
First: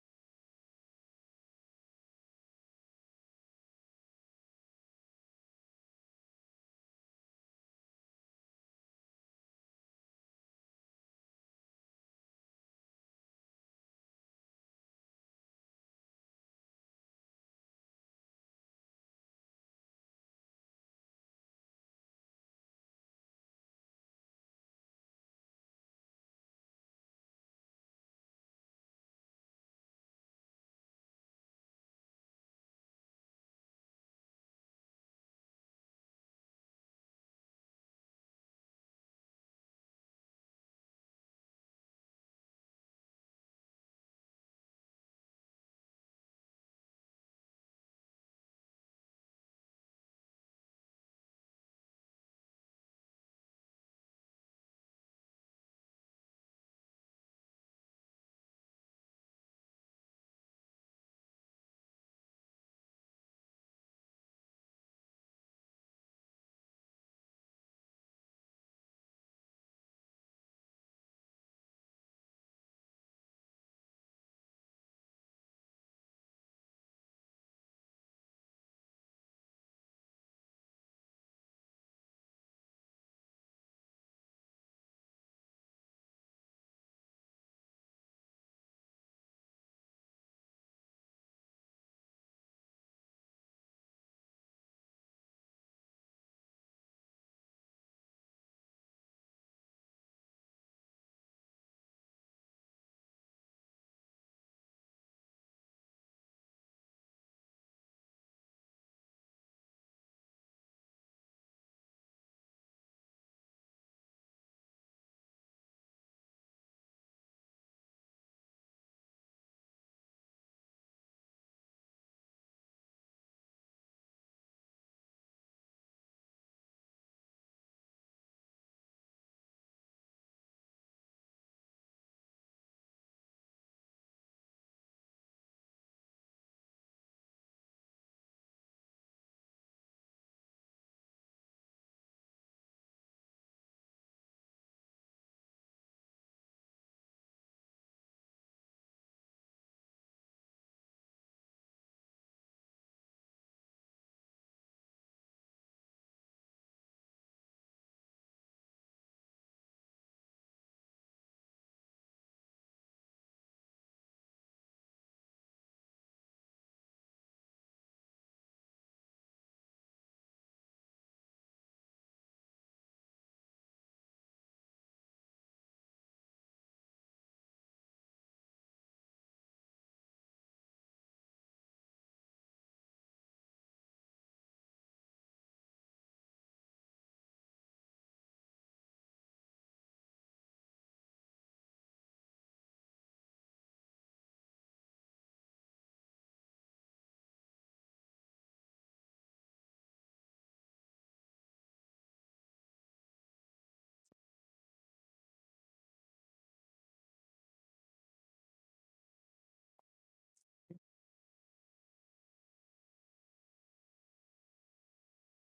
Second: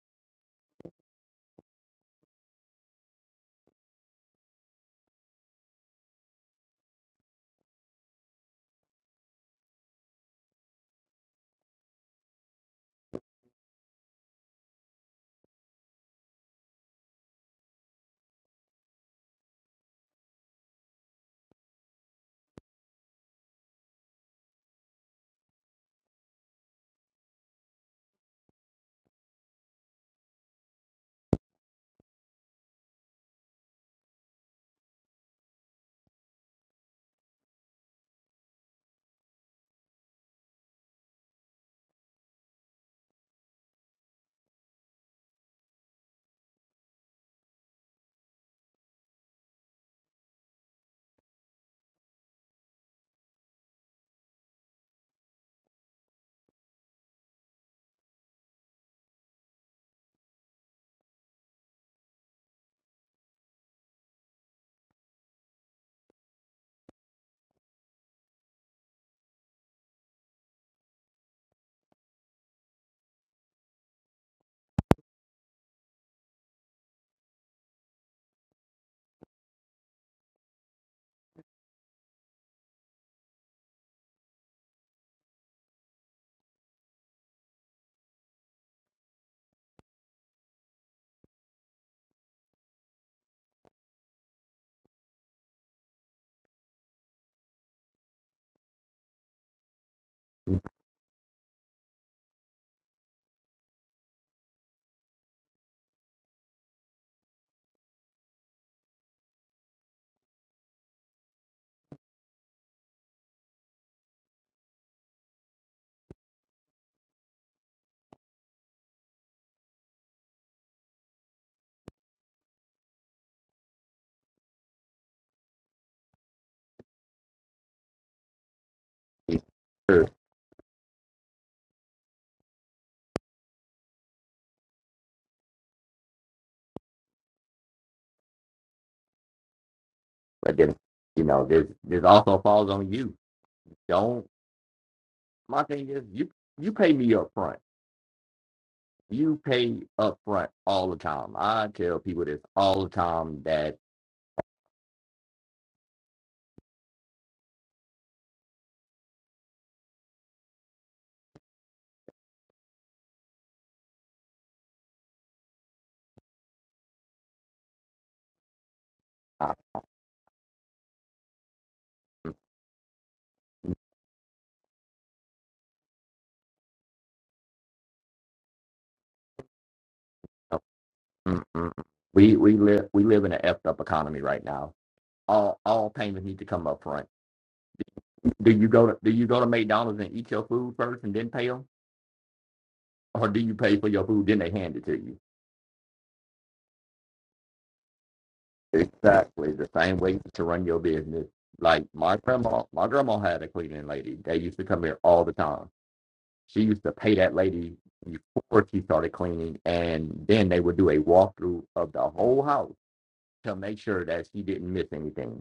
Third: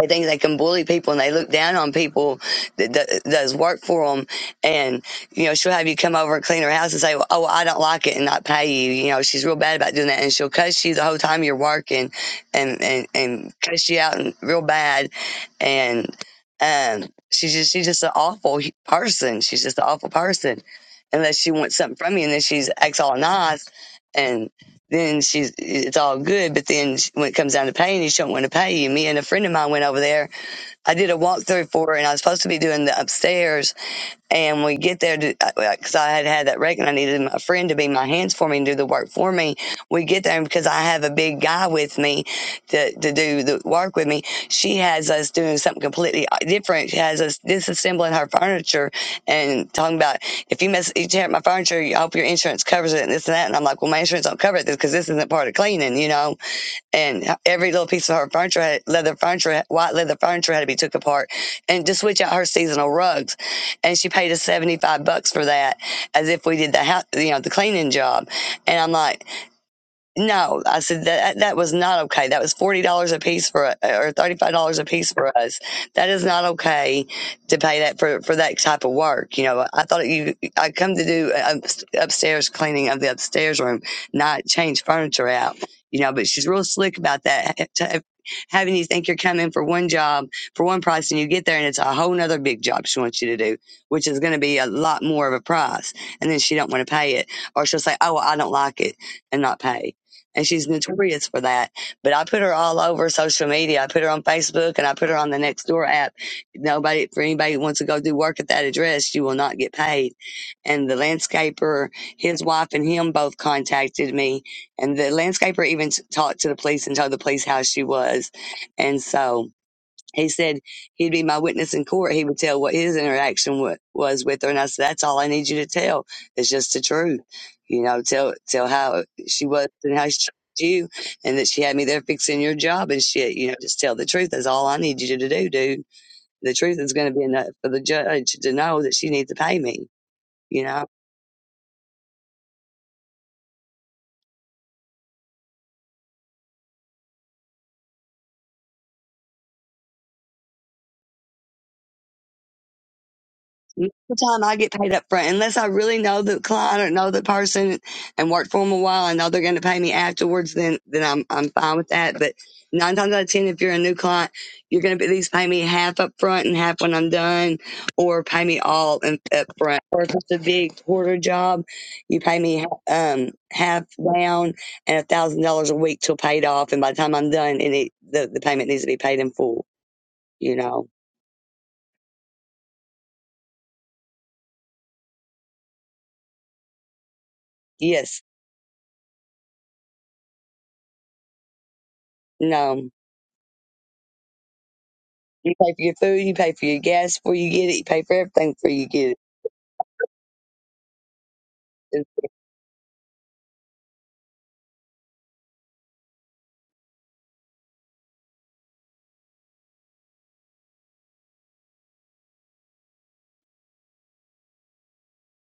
S1: They think they can bully people and they look down on people that, that does work for them. And, you know, she'll have you come over and clean her house and say, well, oh, I don't like it and not pay you. You know, she's real bad about doing that. And she'll cuss you the whole time you're working and, and, and cuss you out and real bad. And, um, she's just, she's just an awful person. She's just an awful person unless she wants something from you. And then she's acts all nice and then she's it's all good. But then when it comes down to paying you, she don't want to pay you. Me and a friend of mine went over there. I did a walkthrough for her, and I was supposed to be doing the upstairs, and we get there because I had had that wreck and I needed my friend to be my hands for me and do the work for me. We get there and because I have a big guy with me to, to do the work with me, she has us doing something completely uh, different. She has us disassembling her furniture and talking about, if you mess, you tear up my furniture, I hope your insurance covers it and this and that. And I'm like, well, my insurance don't cover it because this isn't part of cleaning, you know? and every little piece of her furniture, had, leather furniture, white leather furniture had to be took apart, and to switch out her seasonal rugs, and she paid us seventy five bucks for that, as if we did the house, you know, the cleaning job, and I'm like. No, I said that that was not okay. That was forty dollars a piece for or thirty five dollars a piece for us. That is not okay to pay that for for that type of work. You know, I thought you I come to do uh, up- upstairs cleaning of the upstairs room, not change furniture out. You know, but she's real slick about that. ha- Having you think you're coming for one job for one price, and you get there and it's a whole nother big job she wants you to do, which is going to be a lot more of a price, and then she don't want to pay it, or she'll say, "Oh, well, I don't like it," and not pay and she's notorious for that. But I put her all over social media. I put her on Facebook and I put her on the Nextdoor app. Nobody, for anybody who wants to go do work at that address, you will not get paid. And the landscaper, his wife and him both contacted me. And the landscaper even talked to the police and told the police how she was. And so, he said he'd be my witness in court. He would tell what his interaction wa was with her, and I said, "That's all I need you to tell. It's just the truth, you know. Tell tell how
S2: It's
S1: she was and how she treated you, and that she had me there fixing your job and shit. You know, just tell the truth. That's all I need you to do, dude. The truth is going to be enough for the judge to know that she needs to pay me.
S2: But
S1: You
S2: then,
S1: know."
S2: you know, this this also falls on you. Don't my thing is you you pay me up front. You pay up front all the time. I tell people this all the time that
S1: Most of the time I get paid up front unless I really know the client or know the person and work for them a while. I know they're going to pay me afterwards. Then, then I'm, I'm fine with that. But nine times out of 10, if you're a new client, you're going to at least pay me half up front and half when I'm done or pay me all in, up
S2: I.
S1: front. Or if it's a big quarter job, you pay me, um, half down and a thousand dollars a week till paid off. And by the time I'm done, and it, the, the payment needs to be paid in full, you know?
S2: Mm-mm. We we live we live in an effed up economy right now. All all payments need to come up front.
S1: Yes.
S2: Do you go to do you go to McDonald's and eat your food first and then pay them,
S1: No.
S2: or do you pay for your food then they hand it to you?
S1: You pay for your food, you pay for your gas before you get it, you pay for everything before you get it.
S2: Exactly the same way to run your business. Like
S1: And-
S2: my grandma, my grandma had a cleaning lady. They used to come here all the time. She used to pay that lady before she started cleaning, and then they would do a walkthrough of the whole house to make sure that she didn't miss anything.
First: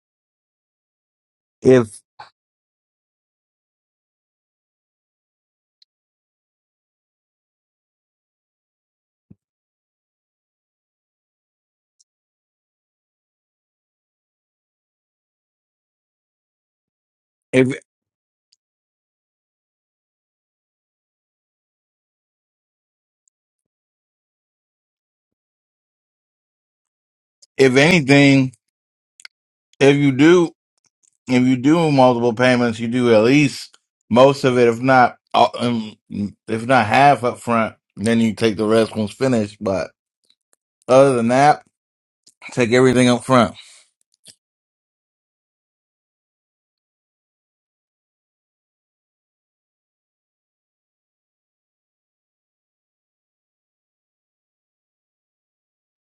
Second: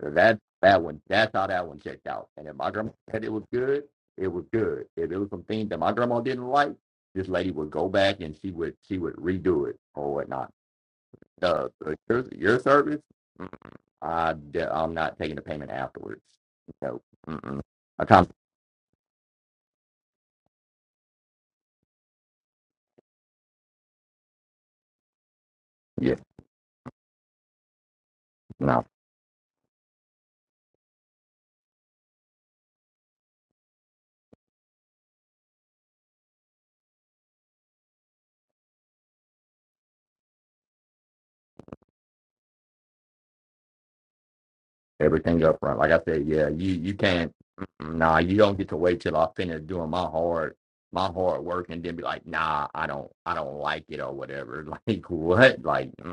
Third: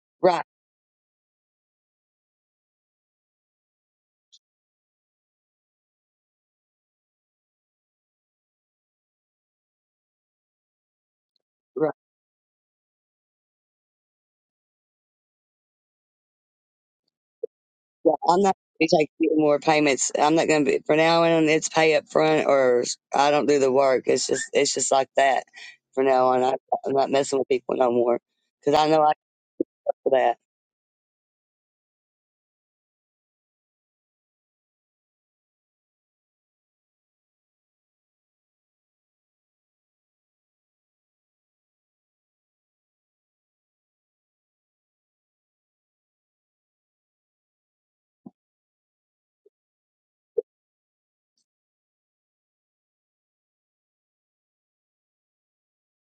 S2: That
S1: Right,
S2: that one, that's how that one
S3: If
S2: checked out. And if my grandma said it was good, it was good. If it was something that my grandma didn't like, this lady would go back and she would she would redo it or whatnot. Uh,
S1: right,
S2: your your service, mm, I I'm not taking the payment afterwards. No, mm-mm.
S3: if
S2: I
S1: right.
S2: can't.
S1: I'm not going to take any more payments. I'm not going to be, for now on, it's pay up front or I don't do the work. It's just, it's just like that for
S2: Yeah,
S1: now on. I, I'm not messing with people
S3: if
S1: no more
S3: anything,
S1: because
S2: no,
S1: I know I got
S3: if
S1: for
S3: you
S1: that.
S3: do if you do multiple payments, you do at least most of it, if not all- um, if not half up front. Then you take the rest once finished. But other than that, take everything up front.
S2: everything up front. Like I said, yeah, you you can't. Nah, you don't get to wait till I finish doing my hard my hard work and then be like, nah, I don't I don't like it or whatever. Like what? Like.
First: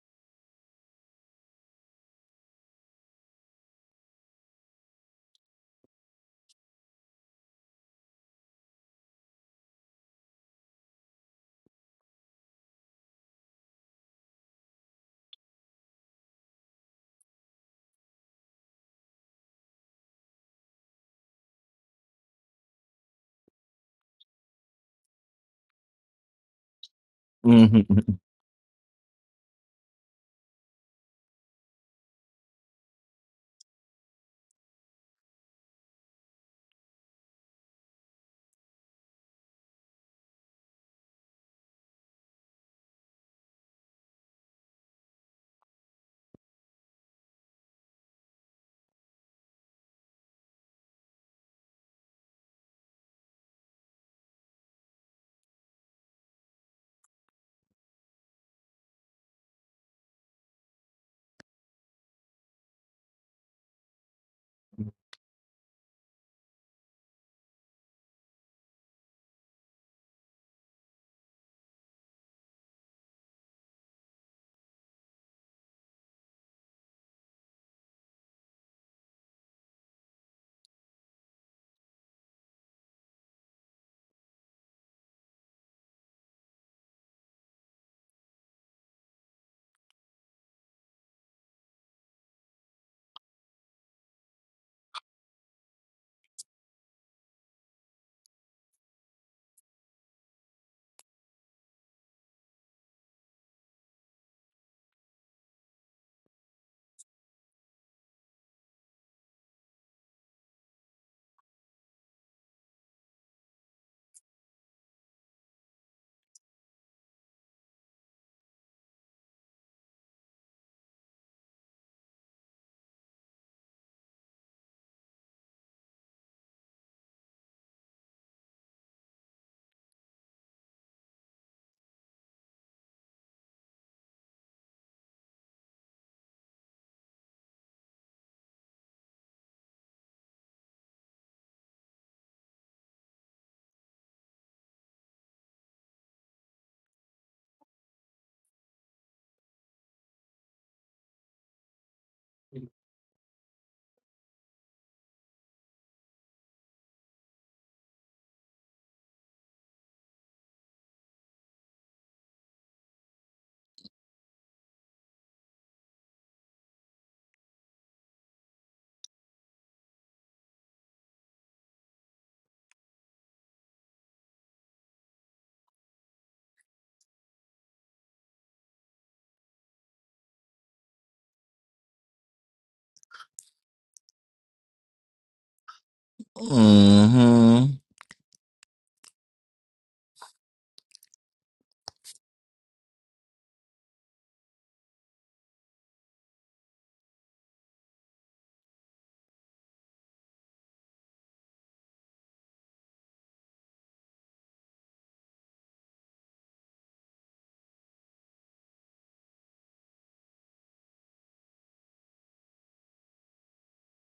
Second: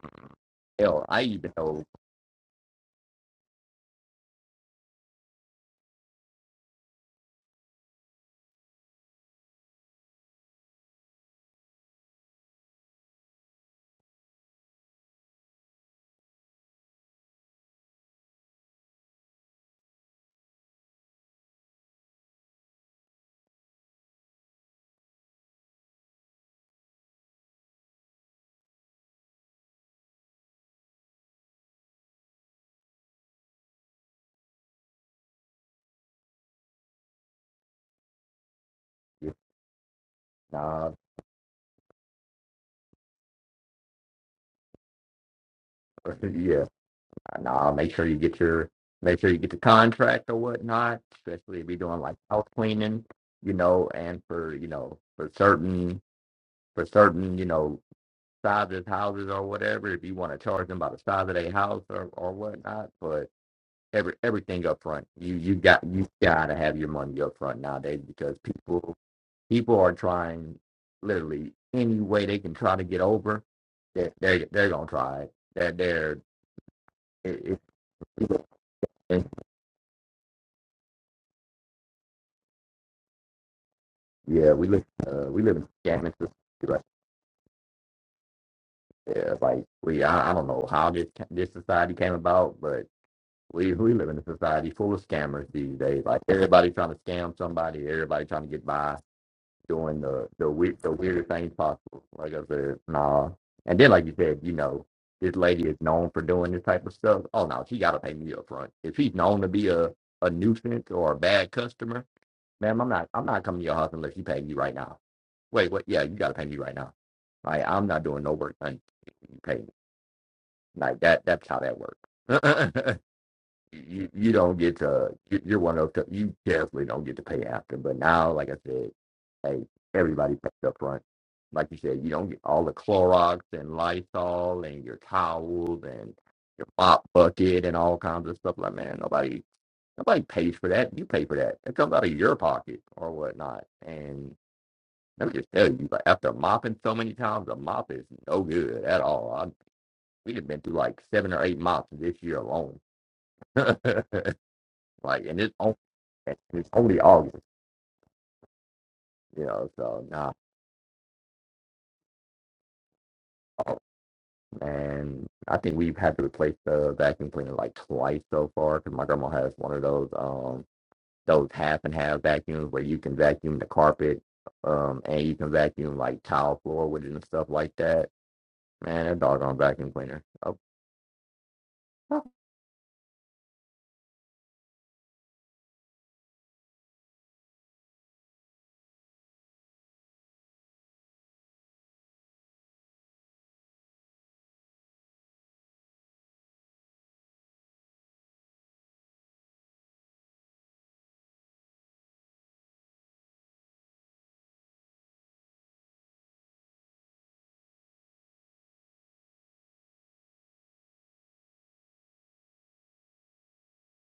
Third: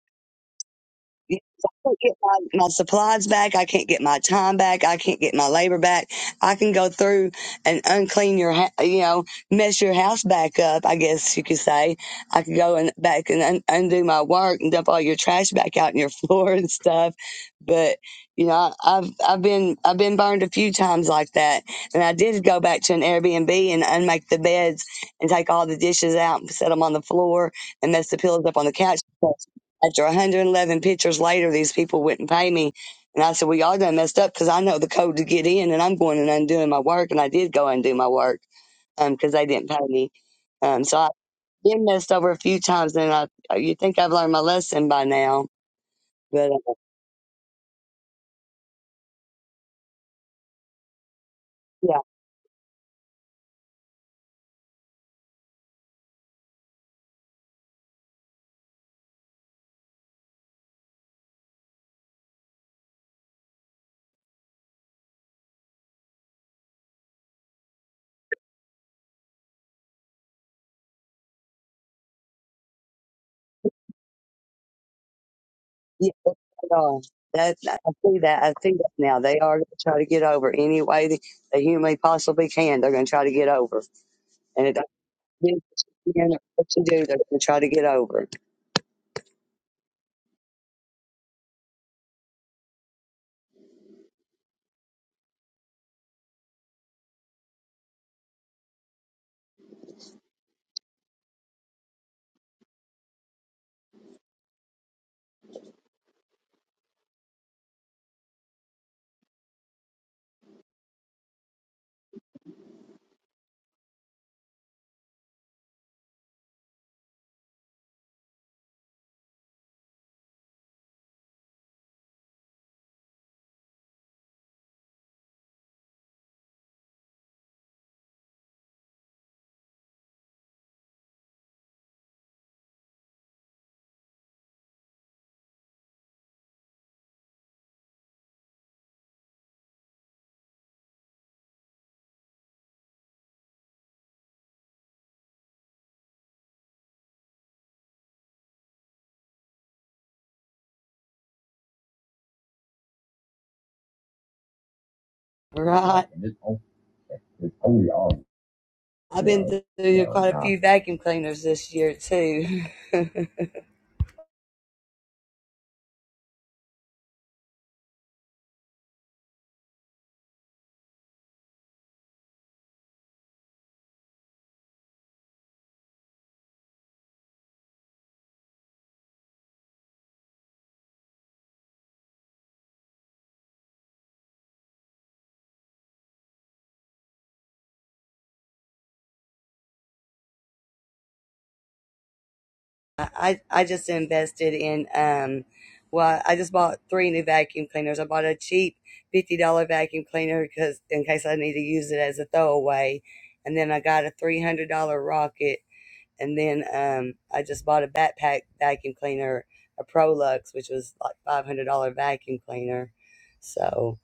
S2: Hell, I
S1: Yes,
S2: even
S1: I
S2: told
S1: can't get my, my supplies back. I can't get my time back. I can't get my labor back. I can go through and unclean your, ha- you know, mess your house back up. I guess you could say I could go and back and un- undo my work and dump all your trash back out in your floor and stuff. But you know, I- I've I've been I've been burned a few times like that, and I did go back to an Airbnb and unmake the beds and take all the dishes out and set them on the floor
S3: Mhm.
S1: and mess the pillows up on the couch. After 111 pictures later, these people wouldn't pay me. And I said, well, y'all done messed up because I know the code to get in and I'm going and undoing my work. And I did go and do my work because um,
S2: you,
S1: they didn't pay me. Um,
S2: nah,
S1: so I've been messed over a few times and I, uh, you think I've learned my lesson by now. But uh,
S2: yeah, nah. Make sure you get your, make sure you get the contract or whatnot. Especially if you're
S1: yeah,
S2: doing like house cleaning, you know, and for you know for certain for certain you know sizes houses or whatever. If you want to charge them by the size of their house or or whatnot, but every everything up front. You you got you gotta have your money up front nowadays because people people are trying literally any way they can try to get over. They they they're gonna try it. That
S1: yeah,
S2: they're,
S1: they are.
S2: they're
S1: That,
S2: it,
S1: I see
S2: it,
S1: that. I see that now.
S2: it-
S1: They are going to try to get over any way they, they humanly possibly can. They're going to try to get over.
S2: yeah.
S1: And
S2: We
S1: it
S2: live
S1: doesn't
S2: uh, we live in scamming
S1: matter what
S2: society
S1: you do, they're going to try to get over.
S2: Yeah, Like we I, I don't know how this this society came about, but we we live in a society full of scammers these days. Like everybody trying to scam somebody, everybody trying to get by doing the the weird the weirdest things possible. Like I said, nah. And then like you said, you know, this lady is known for doing this type of stuff. Oh no, she gotta pay me up front. If she's known to be a, a nuisance or a bad customer, ma'am, I'm not I'm not coming to your house unless you pay me right now. Wait, what yeah, you gotta pay me right now. Like I'm not doing no work until you pay me. Like that that's how that works. you you don't get to you- you're one of those that you definitely don't get to pay after. But now, like I said, hey, everybody pays up front. Like you said, you don't get all the Clorox and Lysol and your towels and your mop bucket and all kinds of stuff. Like man, nobody nobody pays for that. You pay for that. It comes out of your pocket or whatnot. And let me just tell you, like after mopping so many times, a mop is no good at all. I, we have been through like seven or eight mops this year alone. like, and it's only
S1: Right.
S2: and it's only August,
S1: I've
S2: you
S1: been through
S2: know. So
S1: quite
S2: nah,
S1: a few vacuum cleaners this year too.
S2: oh, man, I think we've had to replace the vacuum cleaner like twice so far because my grandma has one of those um those half and half vacuums where you can vacuum the carpet, um, and you can vacuum like tile floor with it and stuff like that. Man, that doggone vacuum cleaner. Oh,
S3: hmm
S1: I I just invested in um, well, I just bought three new vacuum cleaners. I bought a cheap fifty dollar vacuum cleaner because in case I need to use it as a throwaway, and then I got a three hundred dollar rocket, and then um, I just bought a backpack vacuum cleaner, a Prolux, which was like five hundred dollar vacuum cleaner. So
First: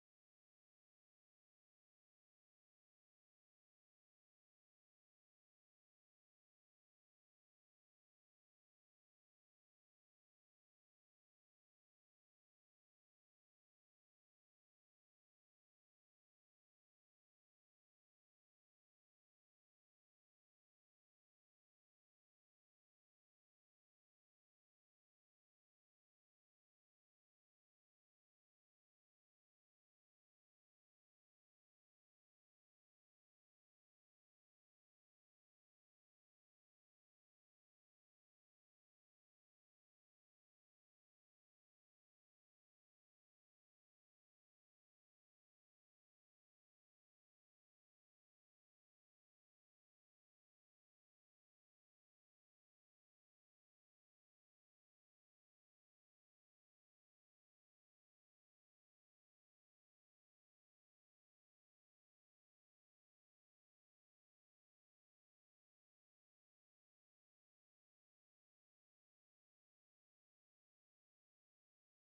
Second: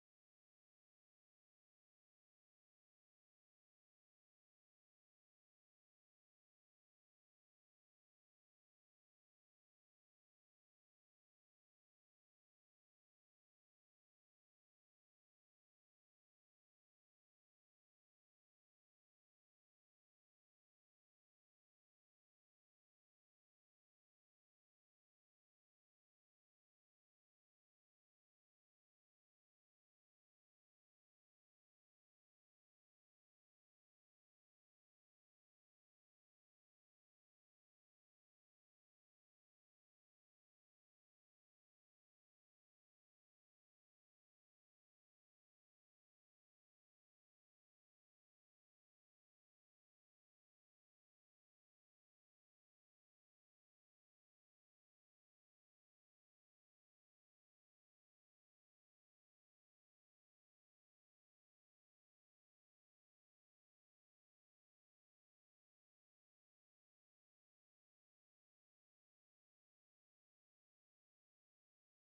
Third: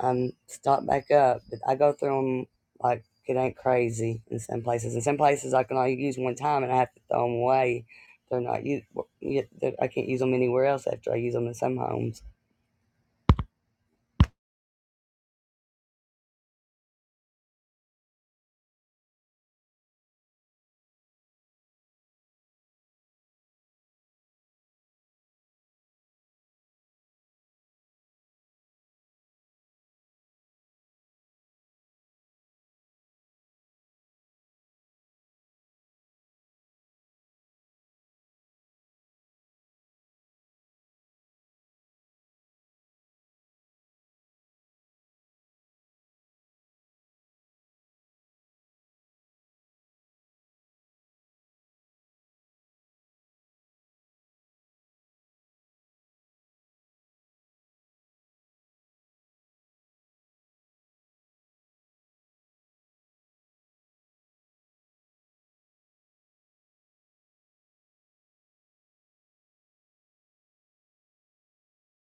S1: um, start back up. But I go through them like it ain't crazy in some places. In some places, I can only use one time and I have to throw them away. They're not u- w- y- I can't use them anywhere else after I use them in some homes.